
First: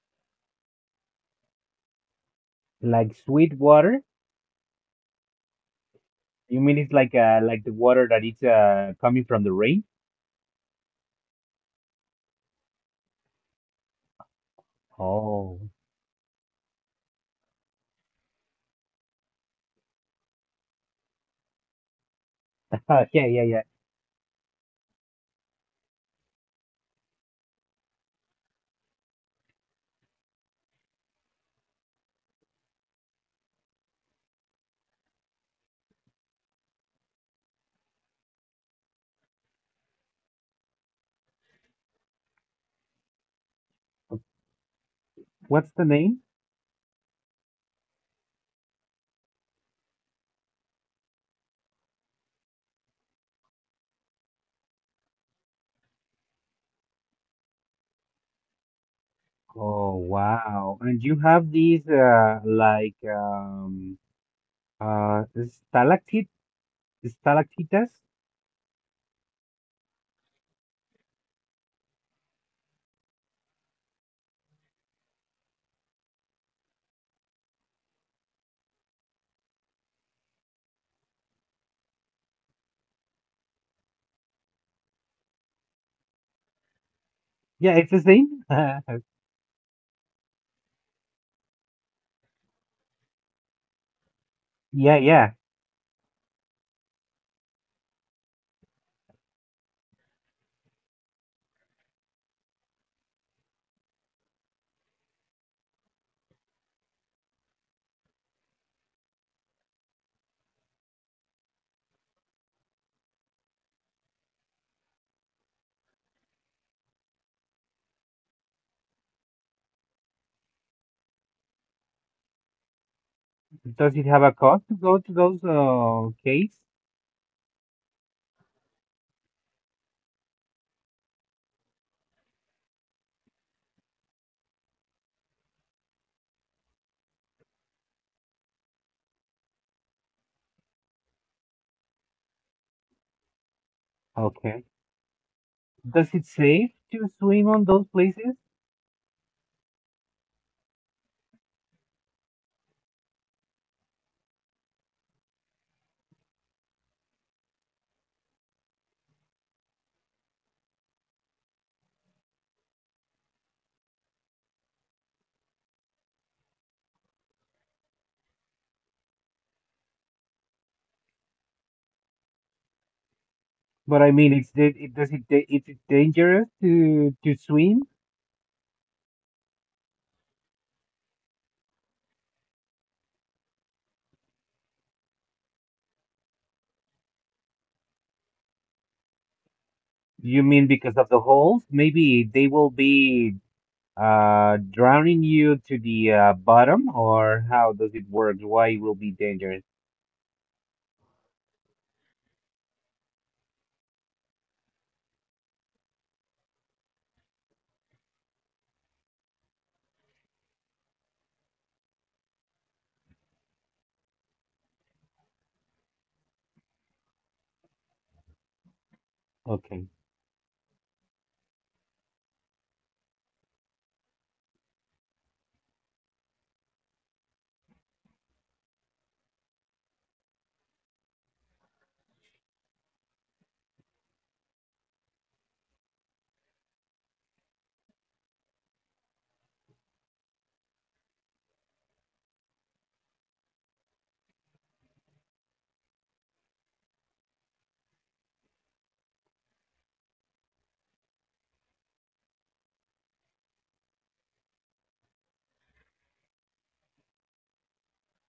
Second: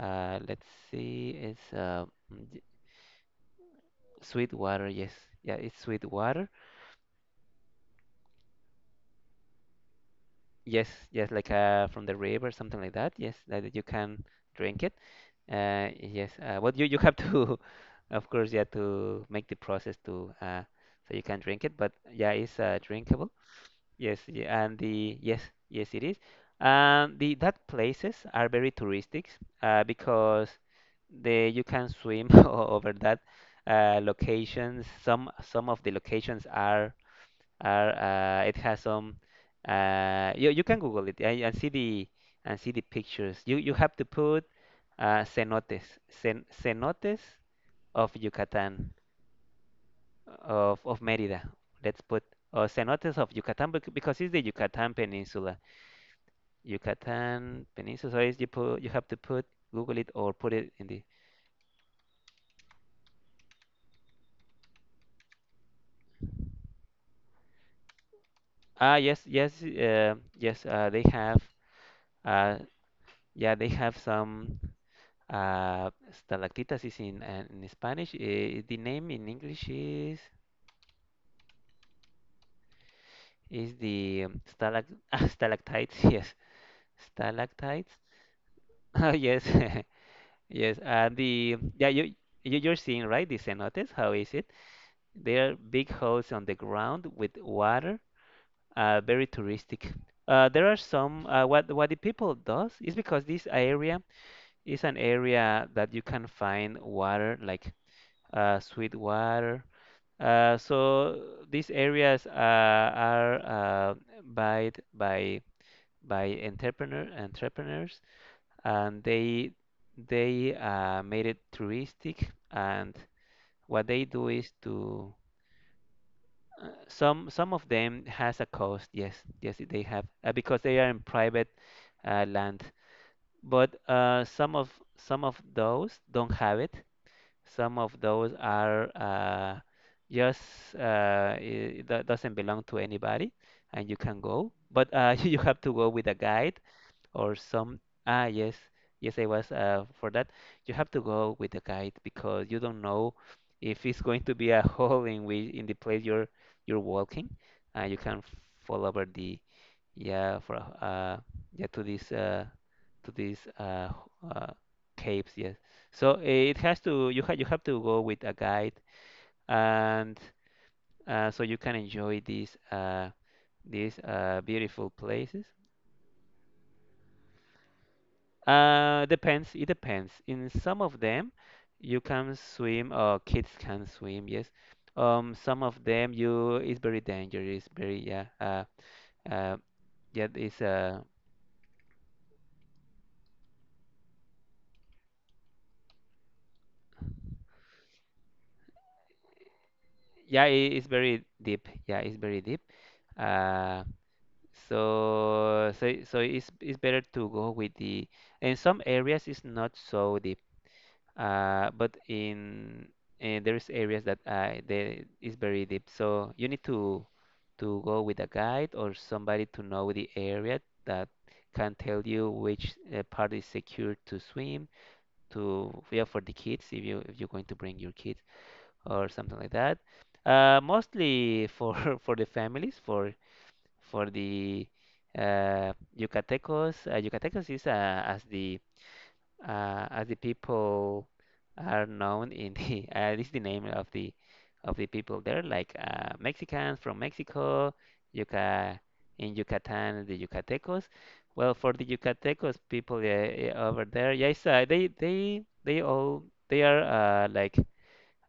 Uh, let's see. It's mm, y- like sweet water? sweet water. Yes, yeah, it's sweet water. You mean it's like the water that it's coming from the rain? Yes, yes, like, from the river, something like that. Yes, that you can drink it. Oh, Yes, but you have to, (laughs) of course, yeah, to make the process to so you can drink it. But yeah, it's, yeah, drinkable. yeah, yeah. Yes, y- and the yes, yes, it is. And the, that places are very touristic, because the you can swim (laughs) over that, locations. Some of the locations are it has some, you you can Google it and see the pictures. You have to put, What's the name? Cenotes of Yucatan, of Mérida. Let's put, or cenotes of Yucatan, because it's the Yucatan Peninsula. Yucatan Peninsula. Is you put You have to put Oh, Google it or put it wow. in the. And you have these like uh stalactite stalactites? Ah, yes yes yes they have, uh, yeah they have some, stalactitas is in, in Spanish. The name in English is the, stalact (laughs) stalactites, yes, Yeah, it's stalactites. the same. (laughs) Ah, (laughs) yes, (laughs) yes, the yeah you. You- You're seeing, right, the cenotes? How is it? Yeah, yeah. They are big holes on the ground with water, very touristic. There are some, what the people does is, because this area is an area that you can find water like, sweet water. So these areas, are, uh, bought by entrepreneurs, and they made it touristic, and what Does they it have do a is cost to go to to those caves? Some of them has a cost. Yes, yes, they have, because they are in private, land. But some of those don't have it. Some of those are just doesn't belong to anybody, and you can go. Okay. But (laughs) you have to go with Does a it guide safe to or swim on some those ah places? yes yes, I was for that. You have to go with a guide because you don't know if it's going to be a (laughs) hole in which in the place you're walking. You can fall over the. Yeah for uh yeah to this, to these caves, yes. So it has to, you have to go with a guide, and so you can enjoy these But I mean, beautiful it does it places. is it dangerous to swim? Depends. It depends. In some of them, you can swim, or kids can swim. Yes. Some of them, you, it's very dangerous. Very, yeah. Uh, yeah. You It's mean because of the holes? Maybe they will be drowning you to the bottom, or how does it work? Why it will be dangerous? yeah. It, it's very deep. Yeah, it's very deep. Uh, so it's better to go with the. In some areas, it's not so deep, but in there is areas that, there is very deep. So you need to go with a guide or somebody to Okay. know the area that can tell you which part is secure to swim to. Yeah, for the kids, if you if you're going to bring your kids or something like that. Mostly for (laughs) for the families, for the uh, Yucatecos. Yucatecos is, as the people are known in the (laughs) this is the name of the people there, like Mexicans from Mexico. Yuca In Yucatan, the Yucatecos. Well, for the Yucatecos people, over there, yes. They all they are, like,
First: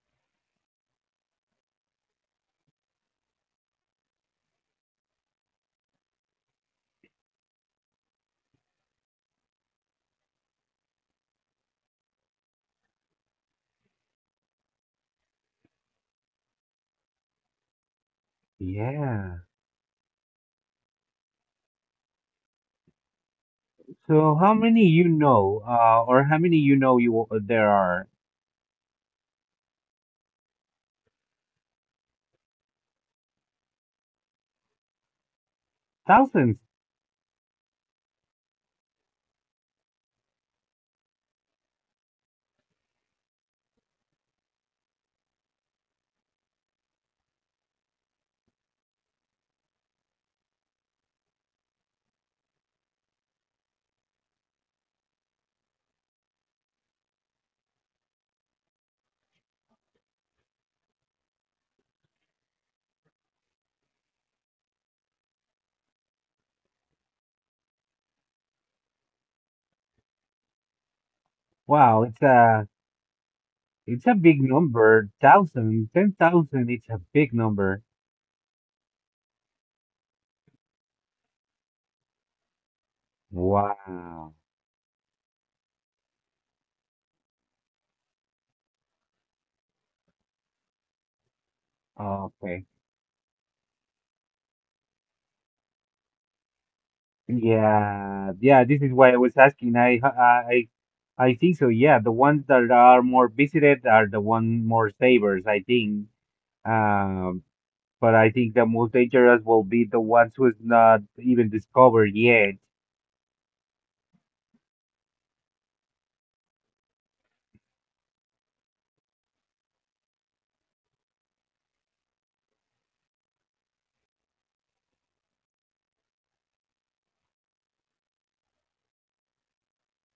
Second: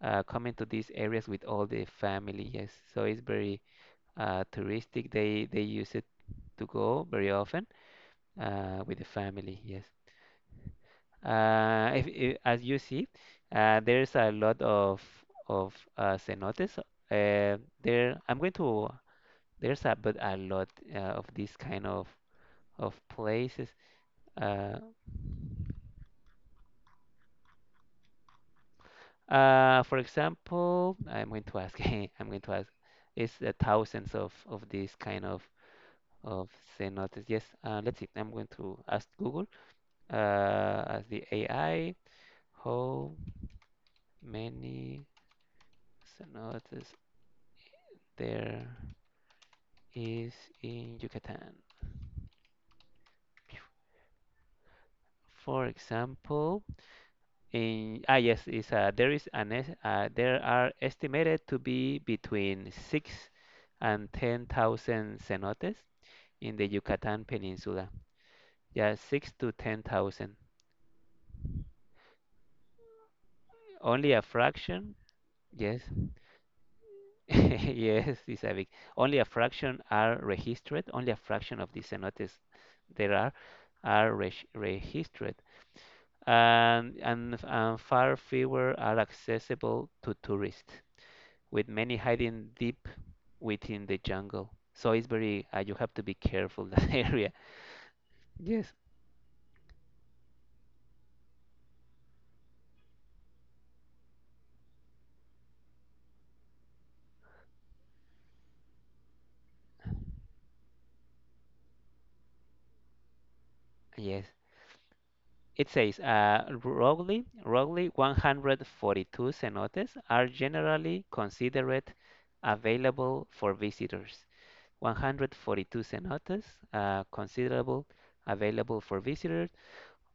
coming to these areas with all the family, yes, so it's very touristic. They use it to go very often with the family, yes. If, As you see, there's a lot of cenotes. There, I'm going to. Yeah. There's a, but a lot of these kind of places. So how Uh, many you know, or how many you know you there are? For example, I'm going to ask. (laughs) I'm going to ask. Is thousands of these kind of Thousands. cenotes? Yes. Let's see. I'm going to ask Google. As the AI, how many cenotes there? Is in Yucatan. For example, in, ah yes, is there is an es- there are estimated to be between 6 to 10,000 cenotes in the Yucatan Peninsula. Yeah, 6 to 10,000. Wow, it's a it's Only a a big fraction. number. Yes, Thousand, 10,000. It's a (laughs) big number. yes, it's a big. Only a fraction are registered. Only a fraction of the cenotes there are Wow. Registered, and far fewer are accessible to tourists, with many hiding Okay. deep within the jungle. So it's very, you have to be careful that (laughs) area. Yeah, yeah, Yes, this is why I was asking. I think so. Yeah, the ones that are more visited are the one more savers, I think. Um, but I think the most dangerous will be the ones who's not even discovered yet. yes. It says, roughly 142 cenotes are generally considered available for visitors. 142 cenotes, considerable, available for visitors.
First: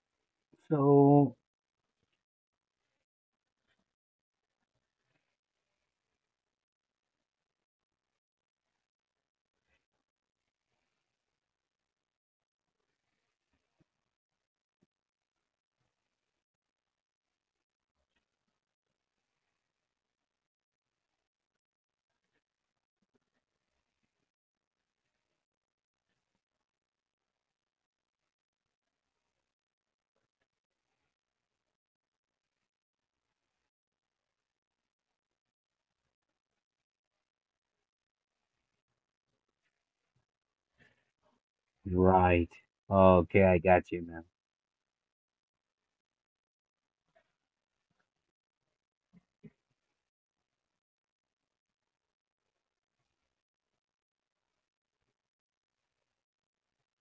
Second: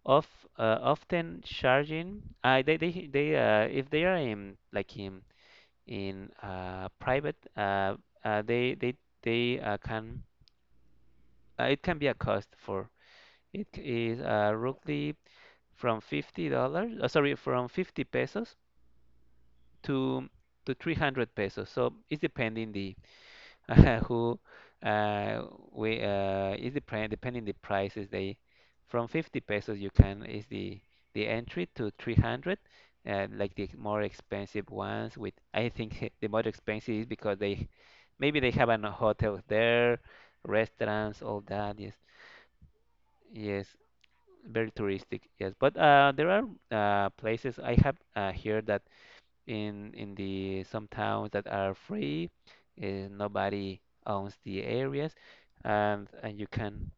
Of So, often charging. They If they are in, like, in private, uh, they they they can, it can be a cost for it c- is roughly from $50, sorry from 50 pesos to 300 pesos. So it's depending the (laughs) who, uh, we is the depending the prices they. From 50 pesos, you can, is the entry, to 300, like the more expensive ones. With, I think, (laughs) the more expensive is because they maybe they have an hotel there, restaurants, all that, yes. right. Okay, I Yes, got you now. very touristic, yes. But there are places I have here that in the some towns that are free, nobody owns the areas, and you can,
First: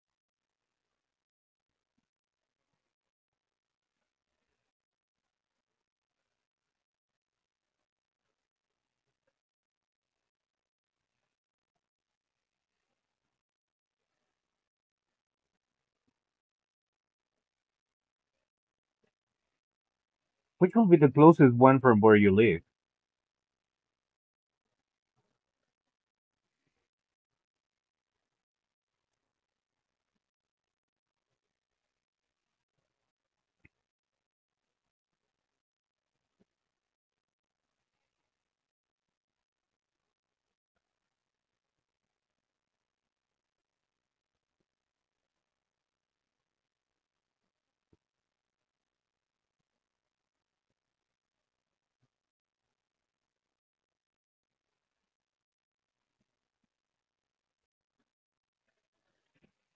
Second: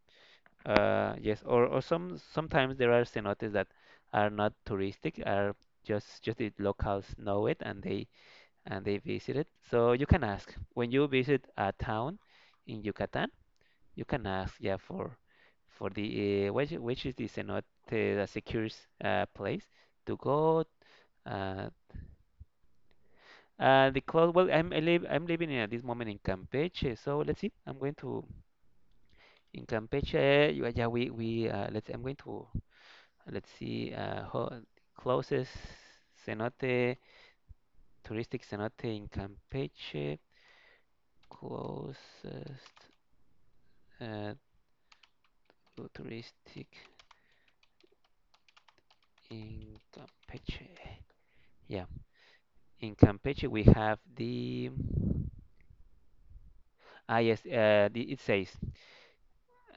yes. Or some sometimes there are cenotes that are not touristic, are just the locals know it, and they visit it. So you can ask, when you visit a town in Yucatan, you can ask, yeah, for the which is the cenote that secures place to go. Which will be the closest Uh, one from where you live? The clothes. Well, I'm I live, I'm living in, at this moment, in Campeche, so let's see. I'm going to, in Campeche. Yeah, yeah, we Let's. I'm going to, let's see. Closest cenote, touristic cenote in Campeche. Closest uh, touristic in Campeche. Yeah, in Campeche we have the. Ah yes, the, it says,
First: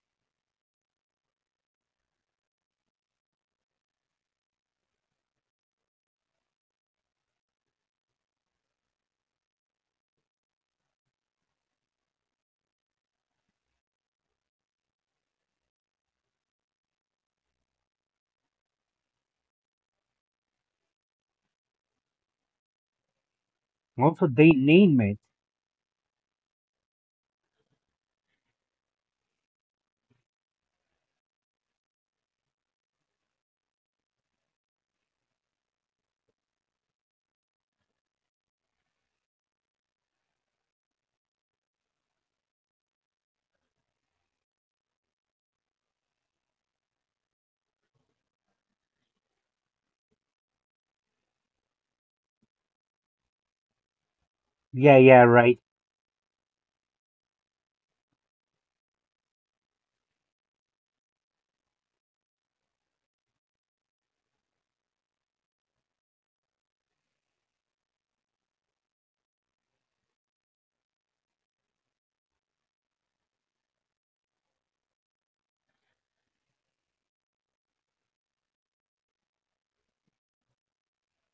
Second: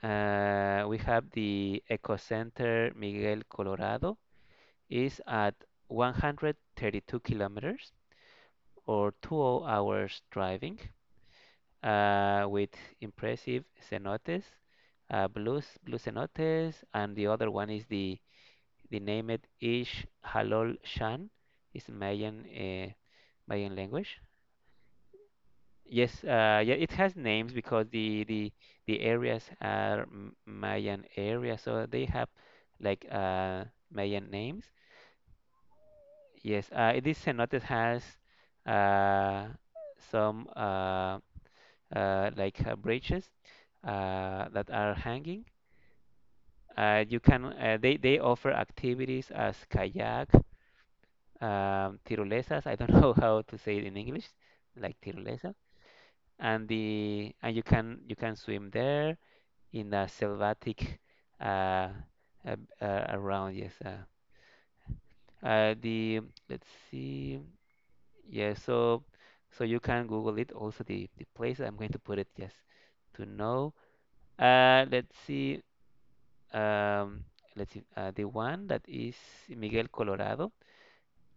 we have the Eco Center Miguel Colorado. Is at 132 kilometers or 2 hours driving, with impressive cenotes, blue cenotes, and the other one is the named Ish Halol Shan. It's Mayan, Mayan language. Also, they name it. Yes, yeah, it has names because the areas are Mayan areas, so they have like Mayan names. Yes, this cenote has uh, some like branches that are hanging. You can they offer activities as kayak, tirolesas. I don't (laughs) know how to say it in English, Yeah, like yeah, tirolesa. right. And you can, you can swim there in a selvatic uh, uh, around, yes. The Let's see. Yeah, so so you can Google it. Also the place I'm going to put it, just to know. Let's see. Um, let's see. The one that is Miguel Colorado,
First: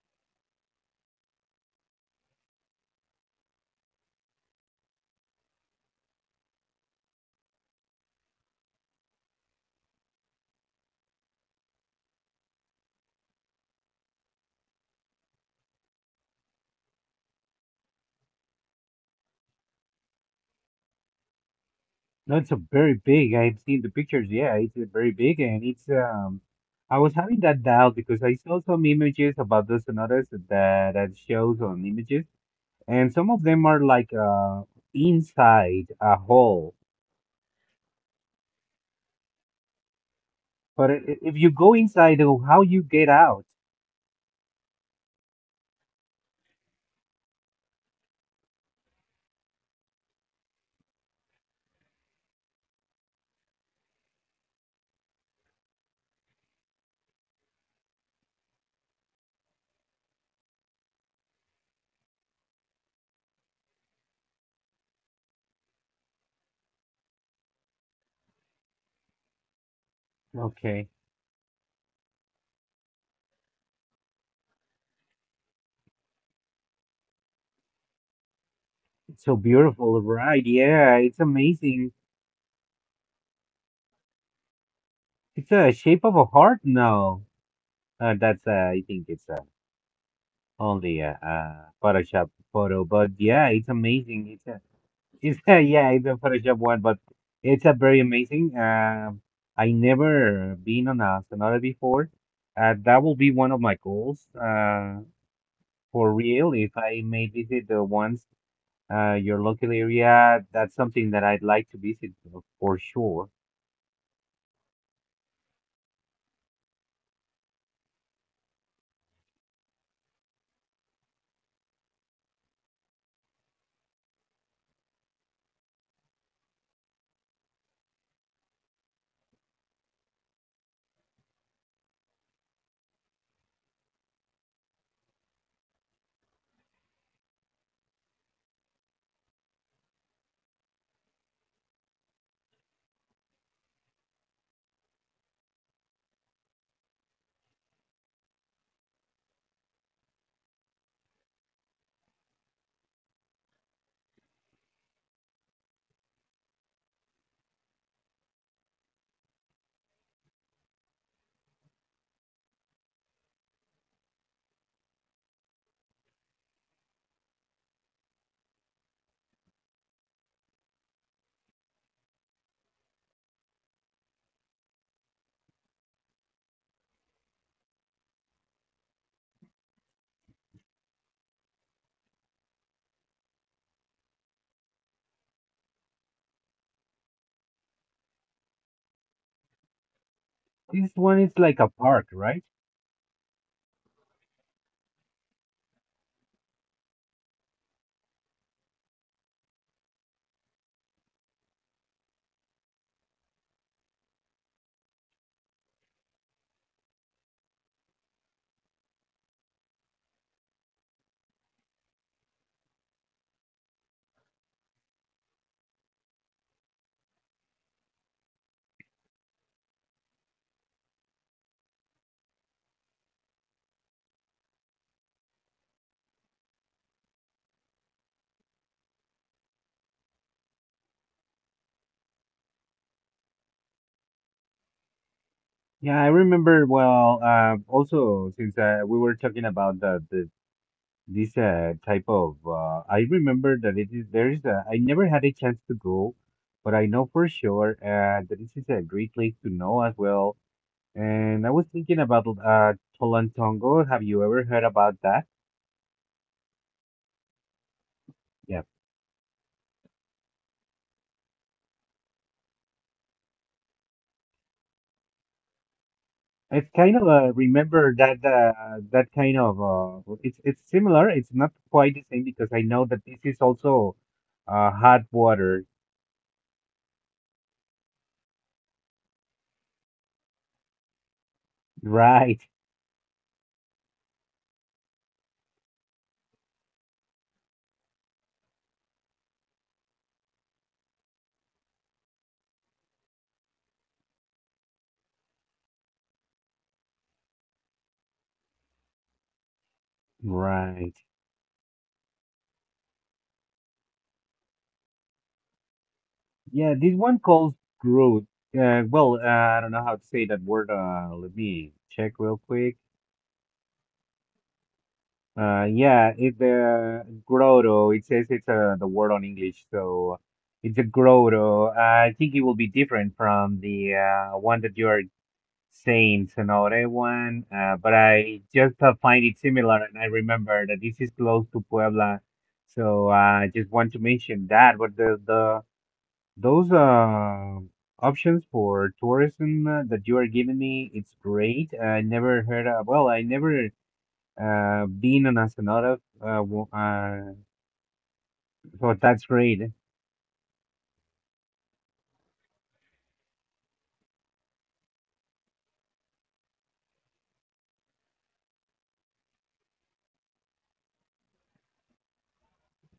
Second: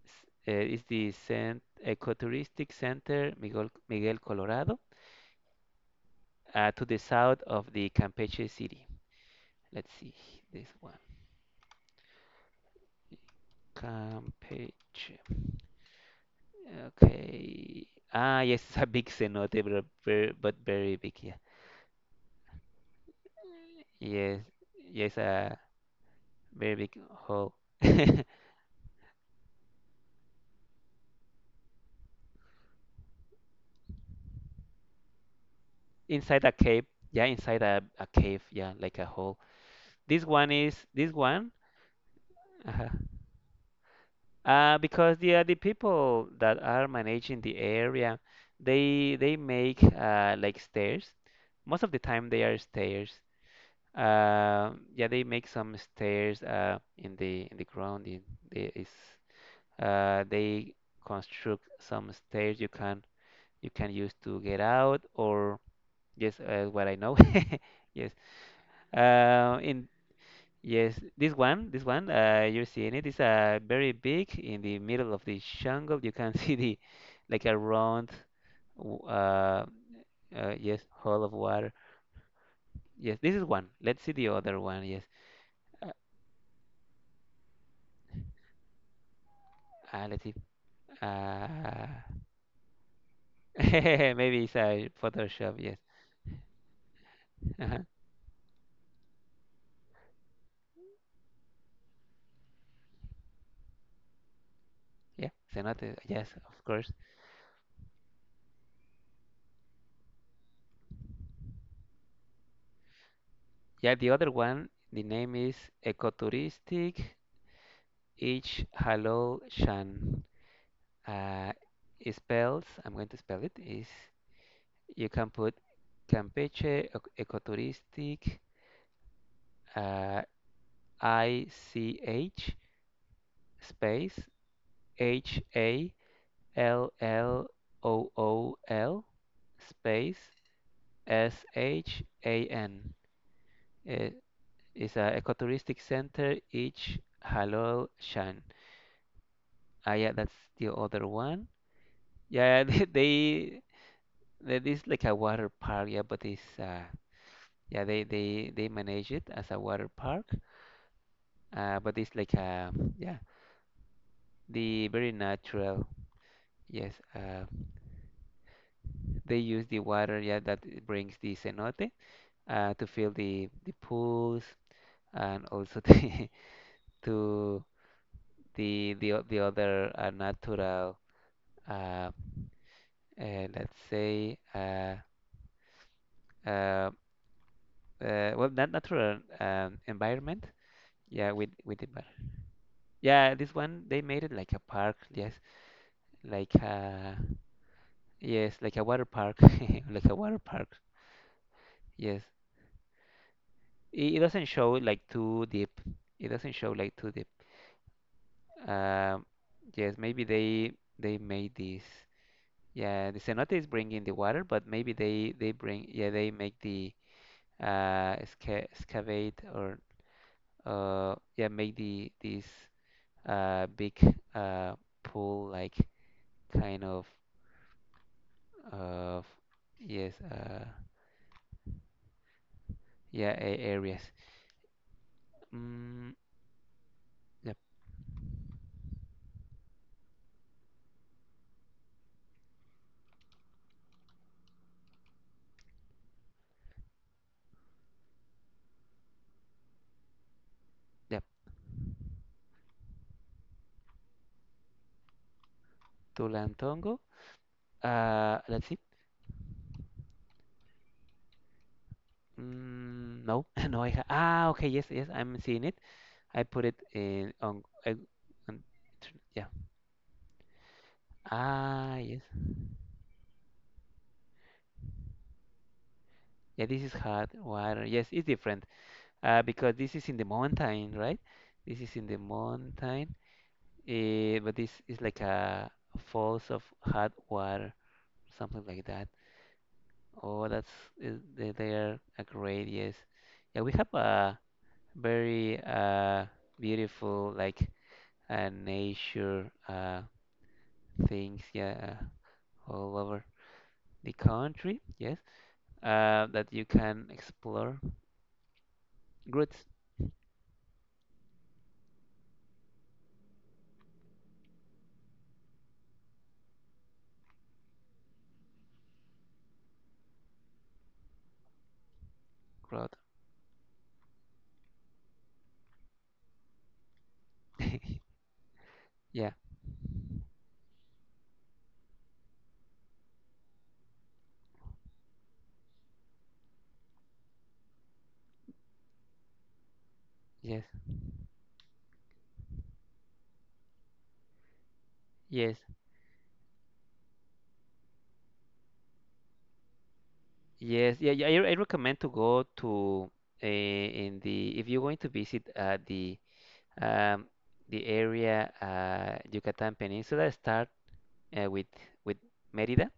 is the cent ecotouristic center Miguel Colorado, to the south of the Campeche city. Let's see this one. Campeche. Okay. Ah, yes, (laughs) it's a big cenote, but very big. Yeah. No, it's a very big. I've seen the pictures. Yes. Yeah, it's a very Yes. big, and it's. Very big I was having hole that doubt because I (laughs) saw some images about the sonatas that shows on images, and some of them are like inside a inside a hole. cave. Yeah, inside a cave. Yeah, like a hole. This one is But this if one. you go inside, oh, how you Uh-huh. get out? Because the people that are managing the area, they make like stairs. Most of the time they are stairs. Yeah, they make some stairs in the ground. In the, is they Construct some stairs, you can use to get out, or. Yes, what I know. (laughs) Yes. In Okay, Yes, this one, you're seeing it, is very big in the middle of the jungle. You can (laughs) see the, like a round, w- it's so uh, beautiful, right? Yes, Yeah, it's hole of water. amazing. Yes, this is one. Let's see the other one. Yes. It's a Uh, shape of a heart. No, that's I think it's let's see. only Uh, a Photoshop photo, but yeah, it's (laughs) amazing. maybe It's it's a a It's (laughs) Photoshop. Yes. yeah, it's a Photoshop one, but it's a Uh-huh. very amazing. I never been on a Sonata before. That will be one of my goals. Yeah. Cenote. For Yes, real, of if course. I may visit the ones, your local area, that's something that I'd like to visit for sure. Yeah, the other one. The name is ecoturistic. Each Hello, uh, spells, I'm going to spell it, is, you can put Campeche Ecoturistic, uh, ICH, space, HALLOOL, space, SHAN. Uh, It's an ecotouristic center, each Halol. Ah, yeah, that's the other one. Yeah, (laughs) they. That is like a water park, yeah, but it's yeah, they manage it as a water park, but it's like yeah, the very natural, yes. They use the water, yeah, that it brings the cenote, to fill the pools, and also (laughs) the to the the other natural, uh, let's say, uh well, not natural, environment, This one is yeah, like a with the bar. park, right? Yeah, this one they made it like a park, yes, like a, yes, like a water park, (laughs) like a water park. Yes, it doesn't show like too deep. It doesn't show like too deep. Um, yes, maybe they made this. Yeah, the cenote is bringing the water, but maybe they bring, yeah, they make the excavate, or yeah, make the this big uh pool, like, kind of. Of, yes, yeah, areas. Yeah, I Mm, remember. Well, yep, also since we were talking about the this type of I remember that it is there is a I never had a chance to go but I know for sure that this is a great place to know as well yep. and I was thinking about tolantongo have you ever heard about that Tulantongo. Yeah Let's see. Mm, no, (laughs) no, I ha ah, okay, yes, yes, I'm seeing it. I put it's it kind of in on, remember I, that on that kind yeah. of it's similar it's not quite Ah, the same yes. because I know that this is also hot water Yeah, this is hot water. Yes, it's different. Because this is in the mountain, right? This is in the right mountain. But this is like a falls of hot water, something like that. Oh, that's, they are a great, yes. Yeah, we have a very beautiful, like, nature right. things, yeah, all over the country. Yes, that you Yeah, this can one calls explore. growth. Well, Good, I don't know how to say that word. Let me check real quick. Yeah, it's grotto. It says it's the word on English, so it's a grotto. I think it will be growth. (laughs) different from the one that you are saying, Sonora one. But I just find Yeah. it similar, and I remember that this is close to Puebla, so I just want to mention that. But the Those options for tourism that you are giving Yes. me, it's great. I never heard of, well, I never been an Yes. astronaut. So that's great. Yes. Yeah. I recommend to go to, in the, if you're going to visit um the area, Yucatan Peninsula. Start uh, with with Merida.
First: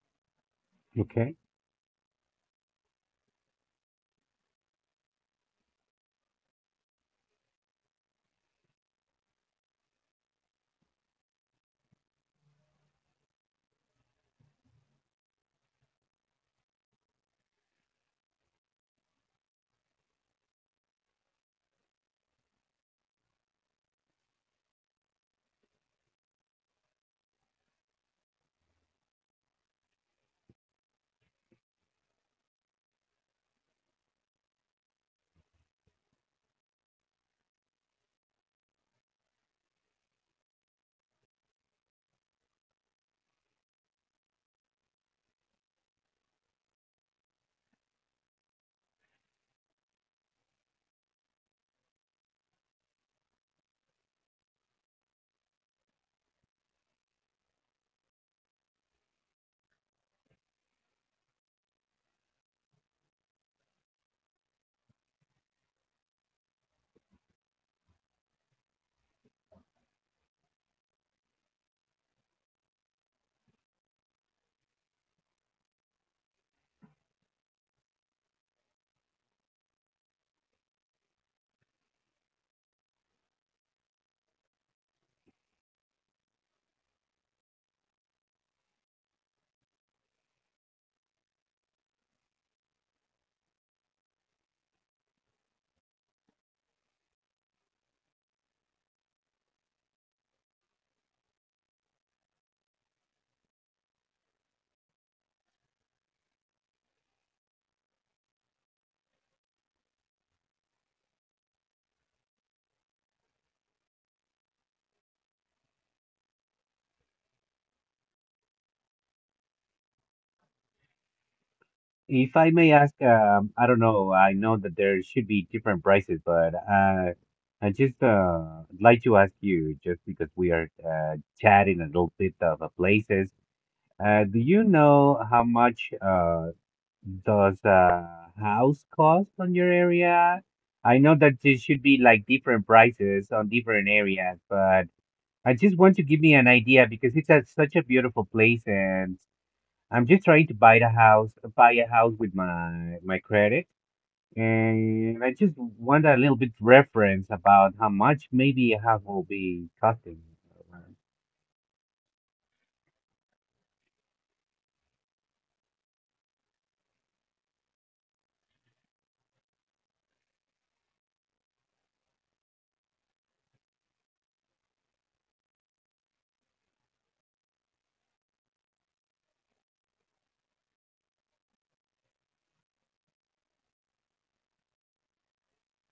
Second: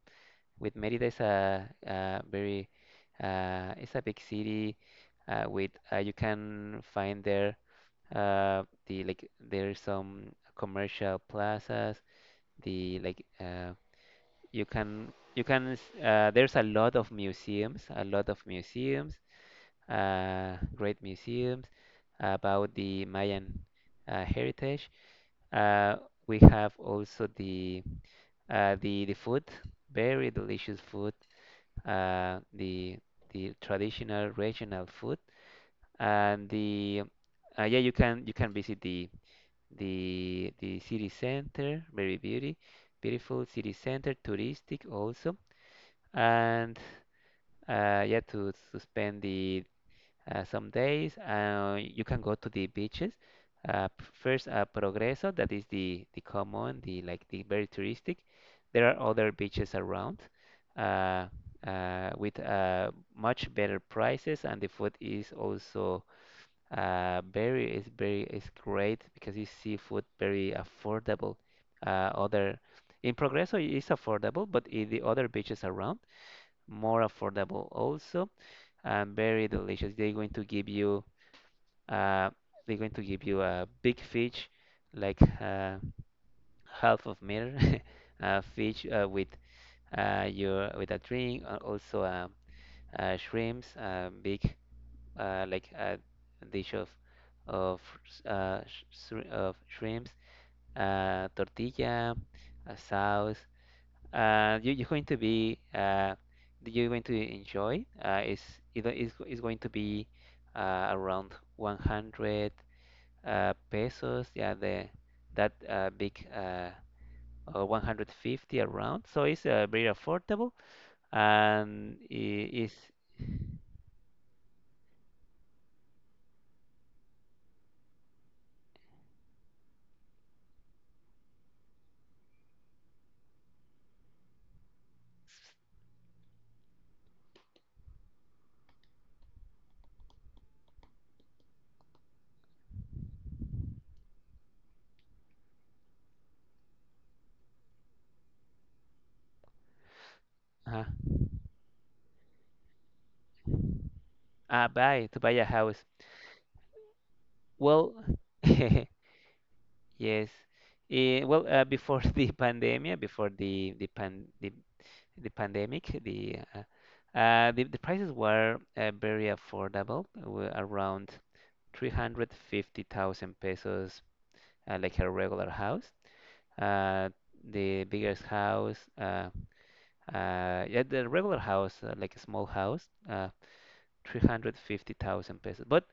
With Merida is Okay. A very it's a big city, with you can find there the, like, there's some commercial plazas. The like You can there's a lot of museums, a lot of museums, great museums about the Mayan heritage. Uh, we have also the the food, very delicious food. Uh, the the traditional regional food and the yeah, you can visit the the city center, very beauty, beautiful city center, touristic also, and yeah, to spend the some days you can go to the beaches. First, Progreso, that is the common, the like the very touristic. There are other beaches around, uh, with much better prices, and the food is also very is great because you see food very affordable. Other in Progreso it is affordable, but in the other beaches around, more affordable also and very delicious. They're going to give you uh, they're going to give you a big fish, like half of meter, (laughs) fish with your with a drink, also shrimps, big, like a dish of of of shrimps, tortilla, a sauce. You're going to be you're going to enjoy. It's going to be around 100 pesos, yeah, the that big 150 around. So it's very affordable and If I- I is may ask, I don't know. I know that there should be different prices, but I just like to ask you, just because we are chatting a little bit of places. Do you know how much does a house cost on your area? I know that there should be like different prices on different areas, but I just want to give me an idea because it's a, such a beautiful place and I'm just trying to buy uh, the house, buy a house with my my credit. Buy to And buy I a just house. want a little bit reference about how Well, much (laughs) maybe a yes. house will be costing. Well, before (laughs) the pandemic, before the pandemic, the prices were very affordable, around 350,000 pesos, like a regular house. uh, the biggest house, uh, yeah, the regular house, like a small house, 350,000 pesos. But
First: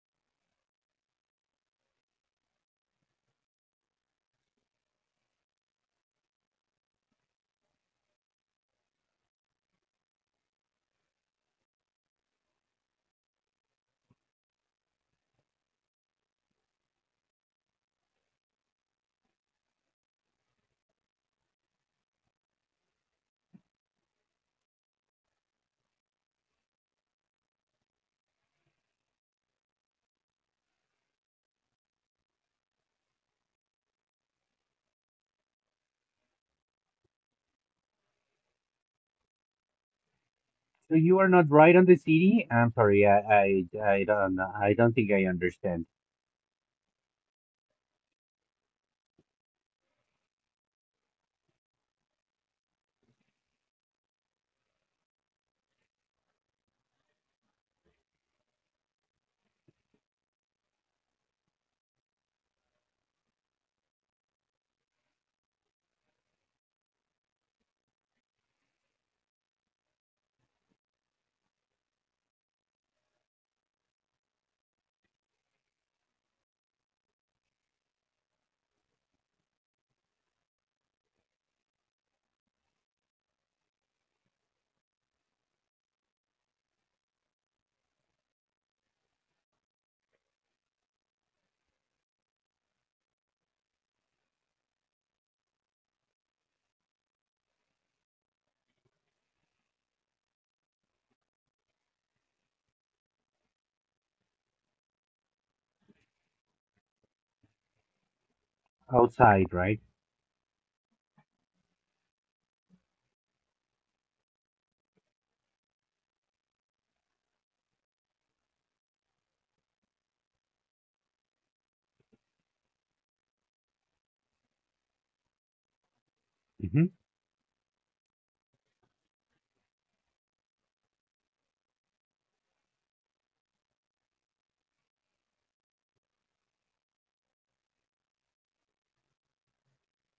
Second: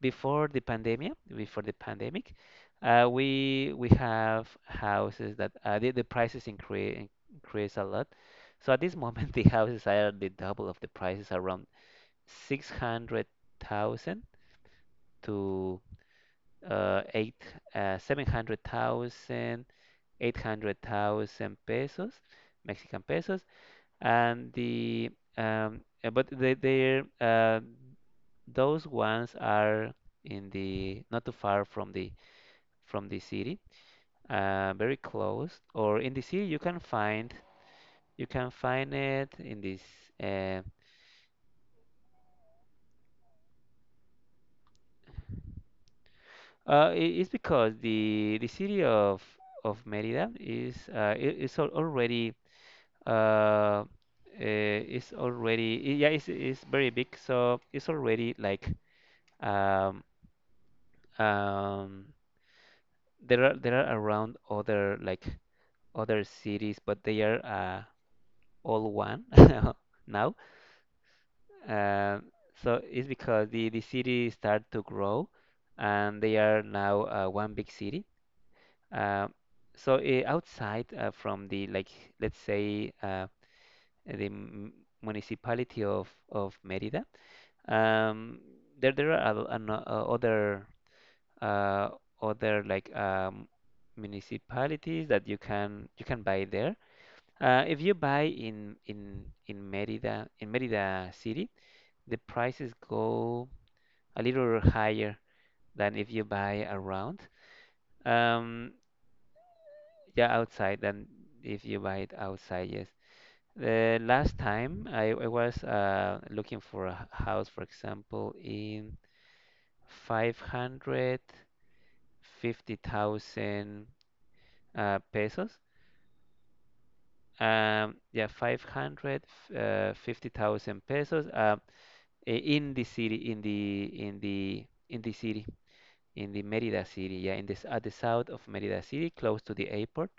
before the pandemic, we have houses that the prices increase a lot. So at this moment, (laughs) the houses are the double of the prices, around 600,000 to uh, eight, 700,000, 800,000 pesos, Mexican pesos, and the but they those ones are in the not too far from the city, very close. Or in the city, you can find, you can find it in this. Uh, So you are not right on the city? I'm sorry, I don't I don't think I understand. It's because the city of Merida is already, uh, it's already, yeah, it's very big, so it's already like, um, um, there are around other like other cities, but they are all one (laughs) now. Um so it's because the city start to grow and they are now one big city. um, so outside, from the, like, let's say the m- municipality of Mérida. Um, there there are other uh, other like um, municipalities that you can buy there. If you buy in in Mérida, in Mérida city, the prices go a little higher than if you buy around. Um, Outside, right? yeah, outside, than if you buy it outside. Yes. The last time I was looking for a house, for example, in 500. 50,000 pesos. Mm-hmm. Yeah, 550,000 pesos in the city, in the city, in the Merida city. Yeah, in this at the south of Merida city, close to the airport.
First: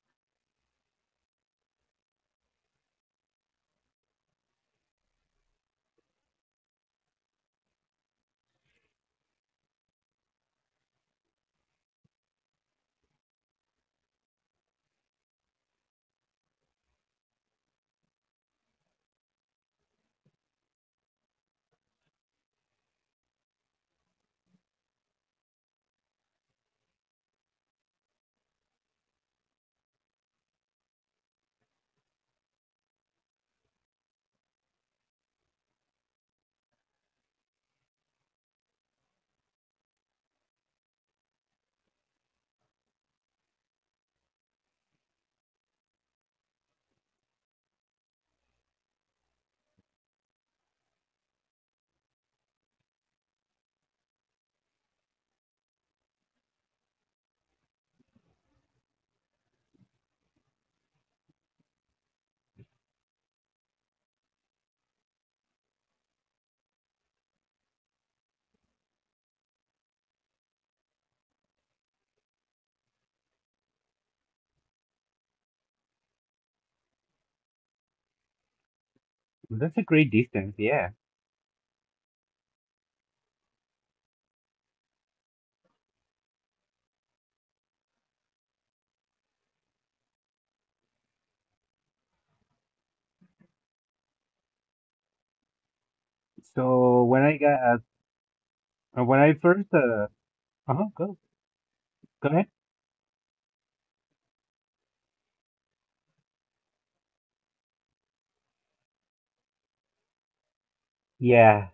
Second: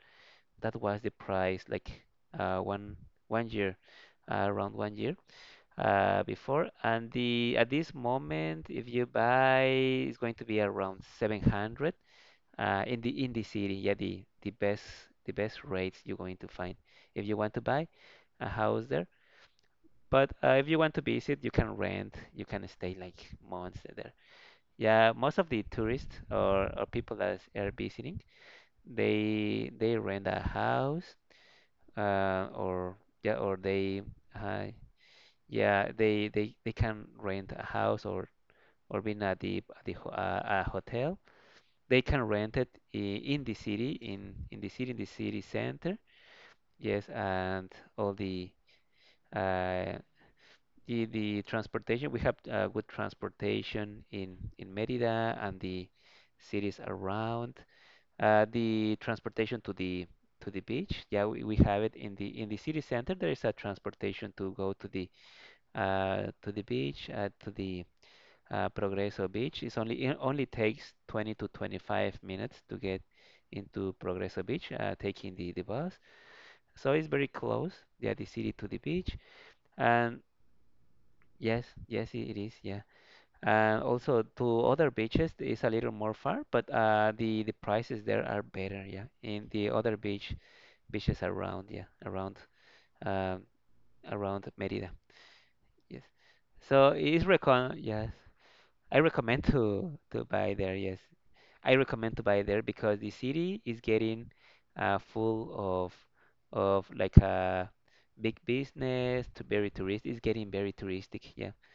That was the price, like one one year, around one year before. And the at this moment, if you buy, it's going to be around 700 in the city. Yeah, the best rates you're going to find if you want to buy a house there. But if you want to visit, you can rent. You can stay like months there. Yeah, most of the tourists, or people that are visiting, they rent a house, or yeah, or they uh, yeah, they can rent a house, or being at the a hotel. They can rent it in the city, in the city center. Yes, and all the uh, the transportation. We have good transportation in Merida and the cities around. The transportation to the beach. Yeah, we have it in the city center. There is a transportation to go to the beach, to the Progreso Beach. It's only, it only takes 20 to 25 minutes to get into Progreso Beach, taking the bus. So it's very close, yeah, the city to the beach. That's a great And distance, yeah. yes, yes, it is, yeah. And also to other beaches it's a little more far, but the prices there are better, yeah. In the other beach beaches around, yeah, around um, around Merida, yes. So So when it's I got recon, yes. I when I recommend first to buy there, uh-huh, yes. go I recommend to go buy ahead. there because the city is getting full of like a big business to very tourist. It's getting very touristic. Yeah, Yeah,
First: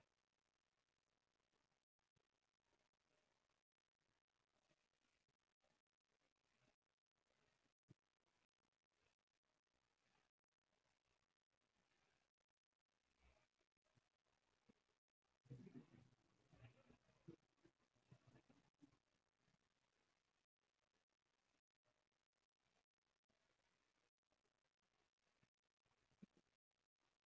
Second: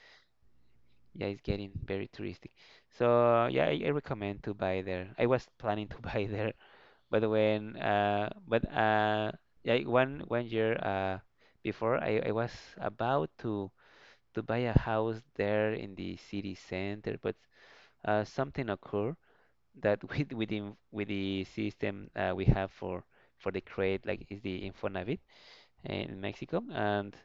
yeah, it's getting very touristic. So yeah, I recommend to buy there. I was planning to (laughs) buy there, but when but like one year before, I was about to buy a house there in the city center, but something occurred that (laughs) with the system we have for the credit, like is the Infonavit in Mexico, and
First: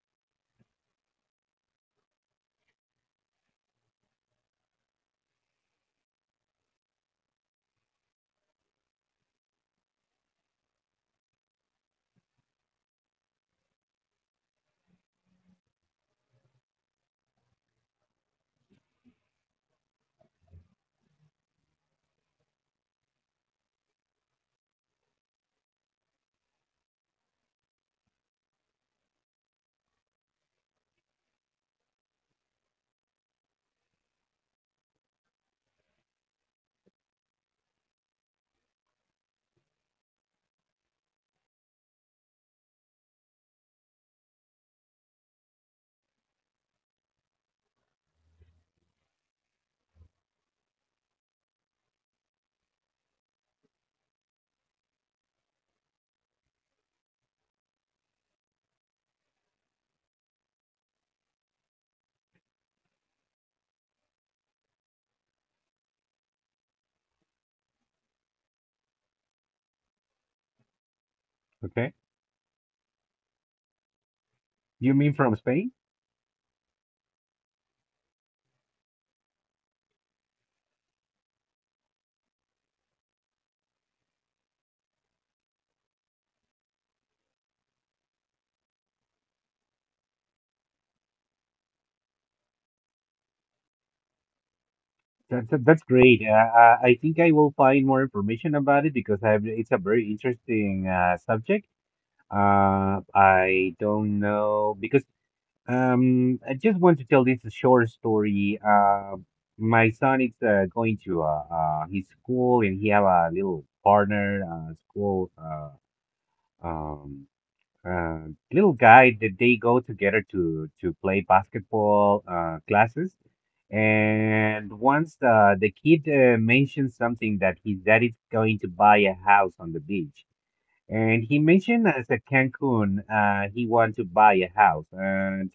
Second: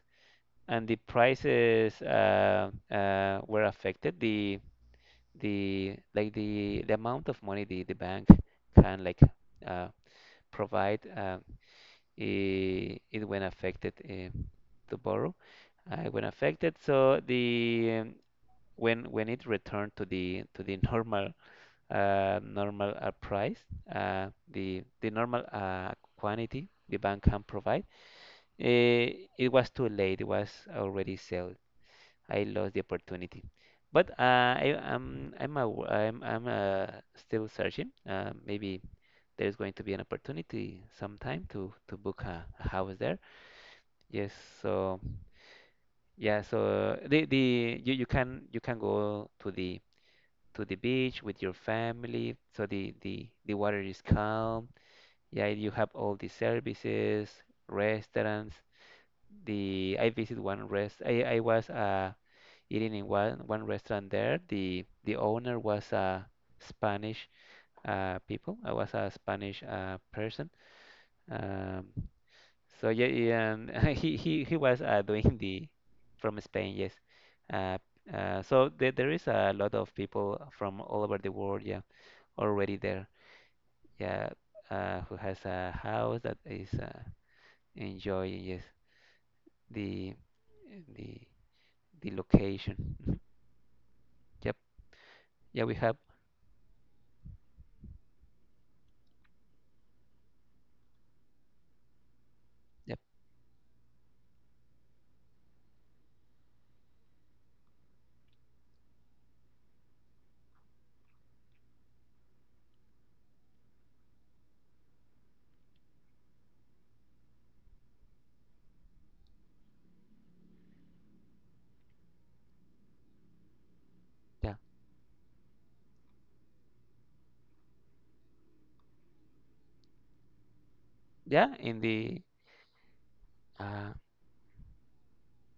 the prices were affected, the amount of money the bank can, like, uh, provide, it when affected, to borrow when affected. So the When it returned to the (laughs) normal, normal price, the normal quantity the bank can provide. Eh, it was too late. It was already sold. I lost the opportunity. But I'm I'm still searching. Maybe there's going to be an opportunity sometime to book a house there. Yes. So yeah. So you can go to the beach with your family. So the water is calm. Yeah, you have all the services, restaurants. The I visit one rest. I was eating in one restaurant there. The owner was a Spanish people. I was a Spanish person. Um, okay. so yeah, yeah, and (laughs) he was You mean doing from the, Spain? from Spain. Yes. Uh, so there is a lot of people from all over the world. Yeah, already there. Yeah, who has a house that is. Enjoy, yes, the the the location. (laughs) Mhm. Yep. Yeah, we That's have. great. I think I will find more information about it because I it's a very interesting subject. Yep. I don't know because I just want to tell this short story. My son is going to his school and he have a little partner school um uh, little guy that they go together to play basketball classes. Yeah. And once the kid mentioned something that his dad is going to buy a house on the beach, and he Yeah. In mentioned as a the. Cancun, he Uh, wants to buy a house, and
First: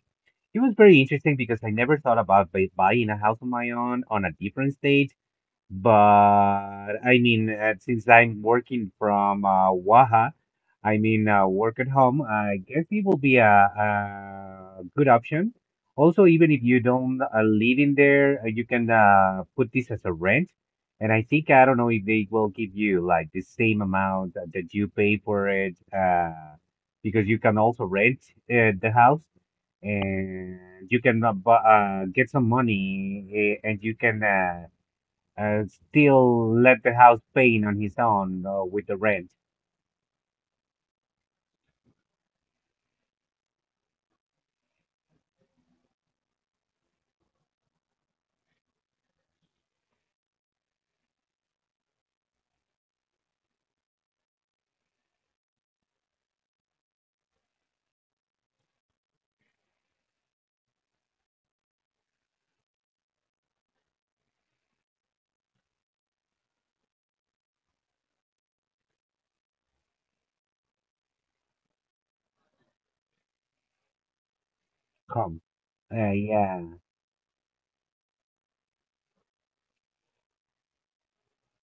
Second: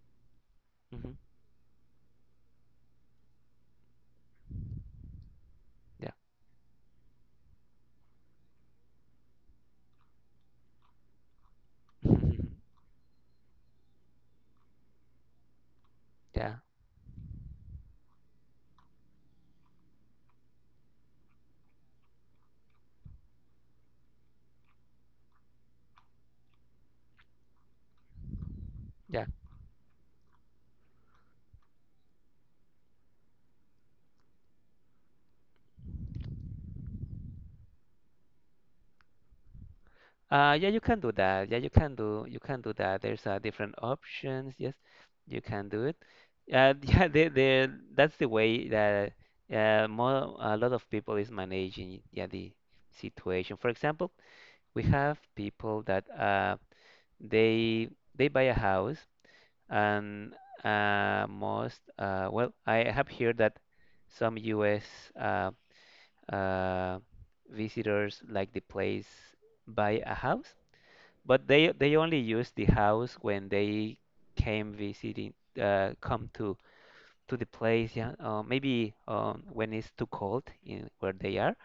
it was very mhm. interesting because I never thought about buying a house on my own on a different state. Yeah. But I mean, since I'm working from Waha, I mean, work at home, I (laughs) guess it will be a good option. Also, even Yeah. if you don't live in there, you can put this as a rent. And I think, I don't know if they will give you like the same amount that that you pay for it, because you can also rent the Yeah. house and you can get some money eh, and you can. Still left the house paying on his own with the rent. Yeah. You can do that. Yeah, you can do. You can do that. There's different options. Yes, you can do it. (laughs) Yeah. The That's the way that more a lot of people is managing. Yeah, the situation. For example, we have people that they they buy a house, and most well, I have heard that some U.S. Uh, uh, visitors like the place, buy a house, but they only use the house when they came visiting, Come. Come to Yeah, the place. Yeah, maybe when it's too cold in where they are.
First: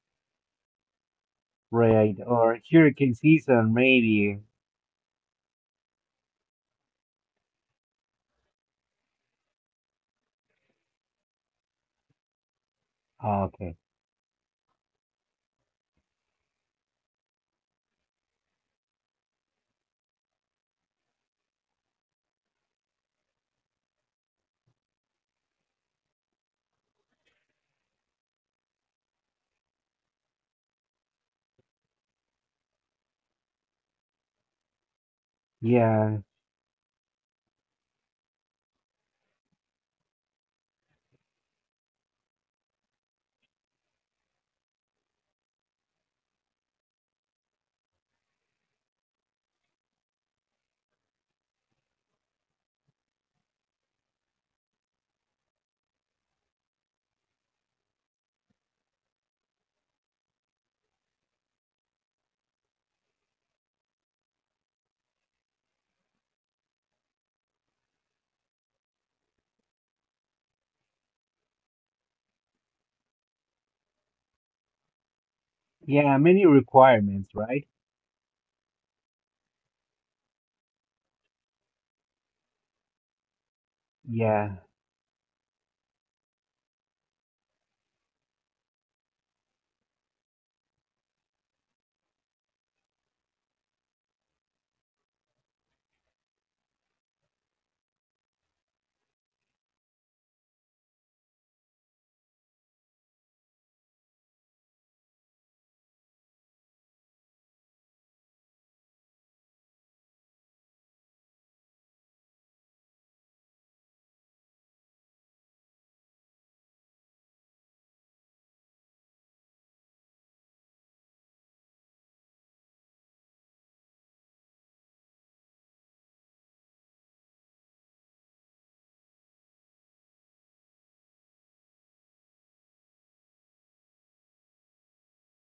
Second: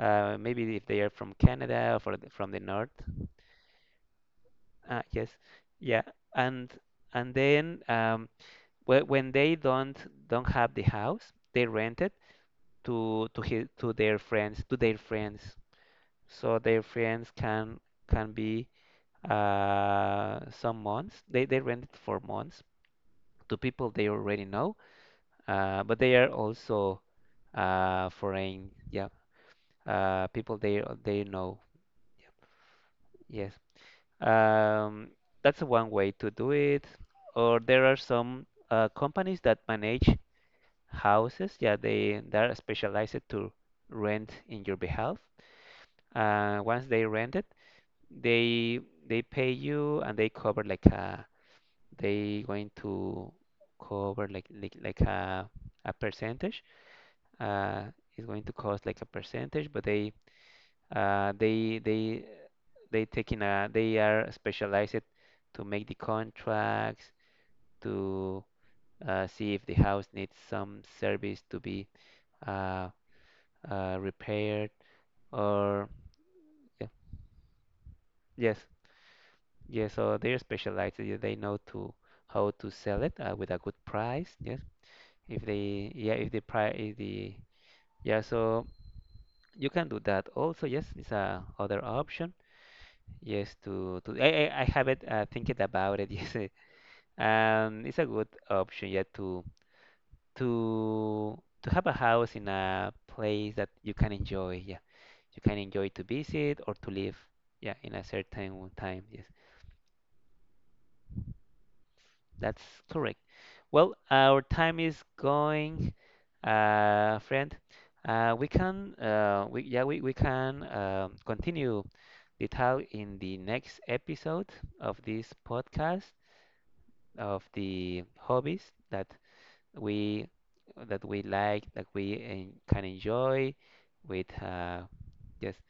Maybe if they are from Canada, or right. for the, from the Or north. hurricane season, maybe. Yes, yeah, and then when they don't, have the house, they rent it to Okay. to their friends, to their friends. So their friends can be some months. They rent it for months to people they already know, but they are also foreign. Yeah, people they know. Yes. Um, that's one way Yeah. to do it. Or there are some companies that manage houses. Yeah, they are specialized to rent in your behalf. Once they rent it, they they pay you, and they cover like a, they going to cover like a percentage. Uh, it's going to cost like a percentage, but uh, they they they taking a, they are specialized to make the contracts to see if the house needs some service to be uh, repaired, or Yeah, many yeah, requirements, right? yes, yes. So they're specialized. Yeah, they know to how to sell it with a good price. Yeah, Yes, if they, yeah, if the price, if the, yeah, so you can do that also. Yes, it's a other option. Yes, to I haven't thinking about it. (laughs) Yes, it's a good option. Yeah, to to have a house in a place that you can enjoy. Yeah, you can enjoy to visit or to live. Yeah, in a certain time. Yes. That's correct. Well, our time is going, friend. Yeah, we can continue the talk in the next episode of this podcast of the hobbies we that we like, that we can enjoy with just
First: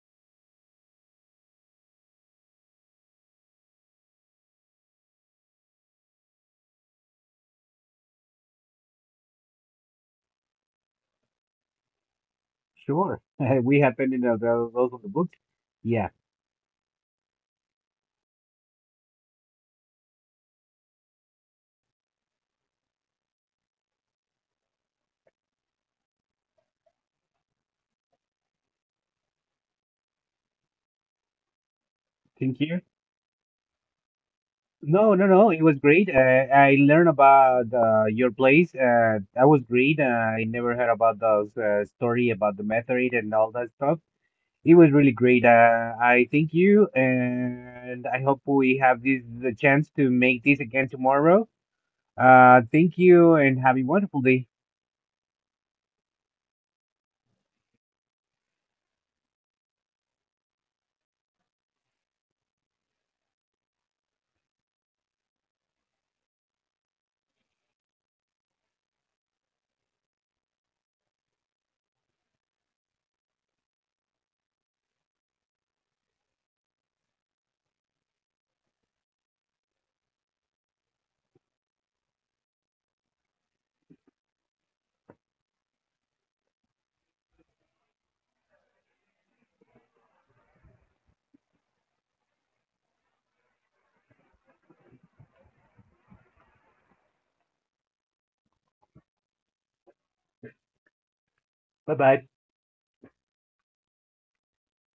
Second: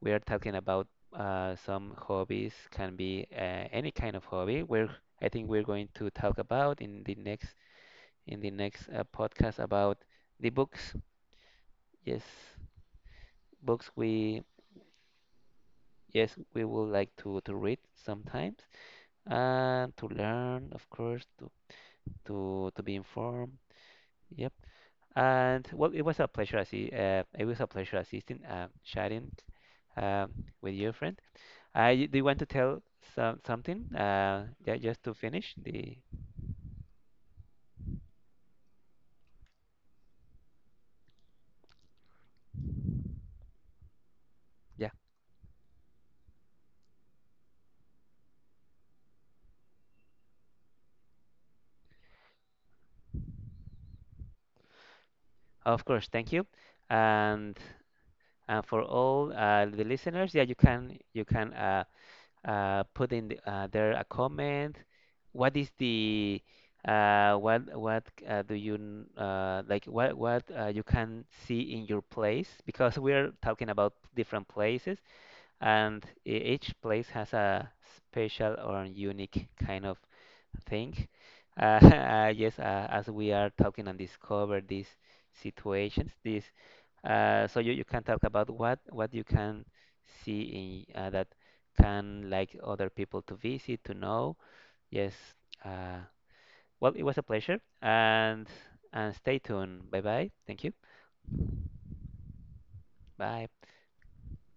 we are talking about some hobbies, can be any kind of hobby. We're I think we're going to talk about in the next, in the next podcast about the books. Yes, sure. (laughs) We books have been in we those of the book. Yeah. yes, we would like to read sometimes, and to learn, of course, to to be informed. Yep. And well, it was a pleasure. It was a pleasure assisting, chatting, um, with your friend. I Do you want Thank to you. tell some something? Yeah, No, just no, to no. It finish was great. the, I learned about your place. That was great. I never heard about those story about the meteorite and all that stuff. It was yeah. really great. I thank you, and I hope we have this the chance to make this again tomorrow. Thank you, and have a wonderful day. Of course, thank you. And for all the listeners, yeah, you can you can put in the, there a comment. What is the what do you like? What you can see in your place? Because we're talking about different places, and each place has a special or unique kind of thing. (laughs) Yes, as we are talking and discover these situations, this so you can talk about what you can see in that, can like other people to visit to know. Yes, uh, well, it was a pleasure, and stay tuned. Bye bye. Thank you. Bye bye. Bye.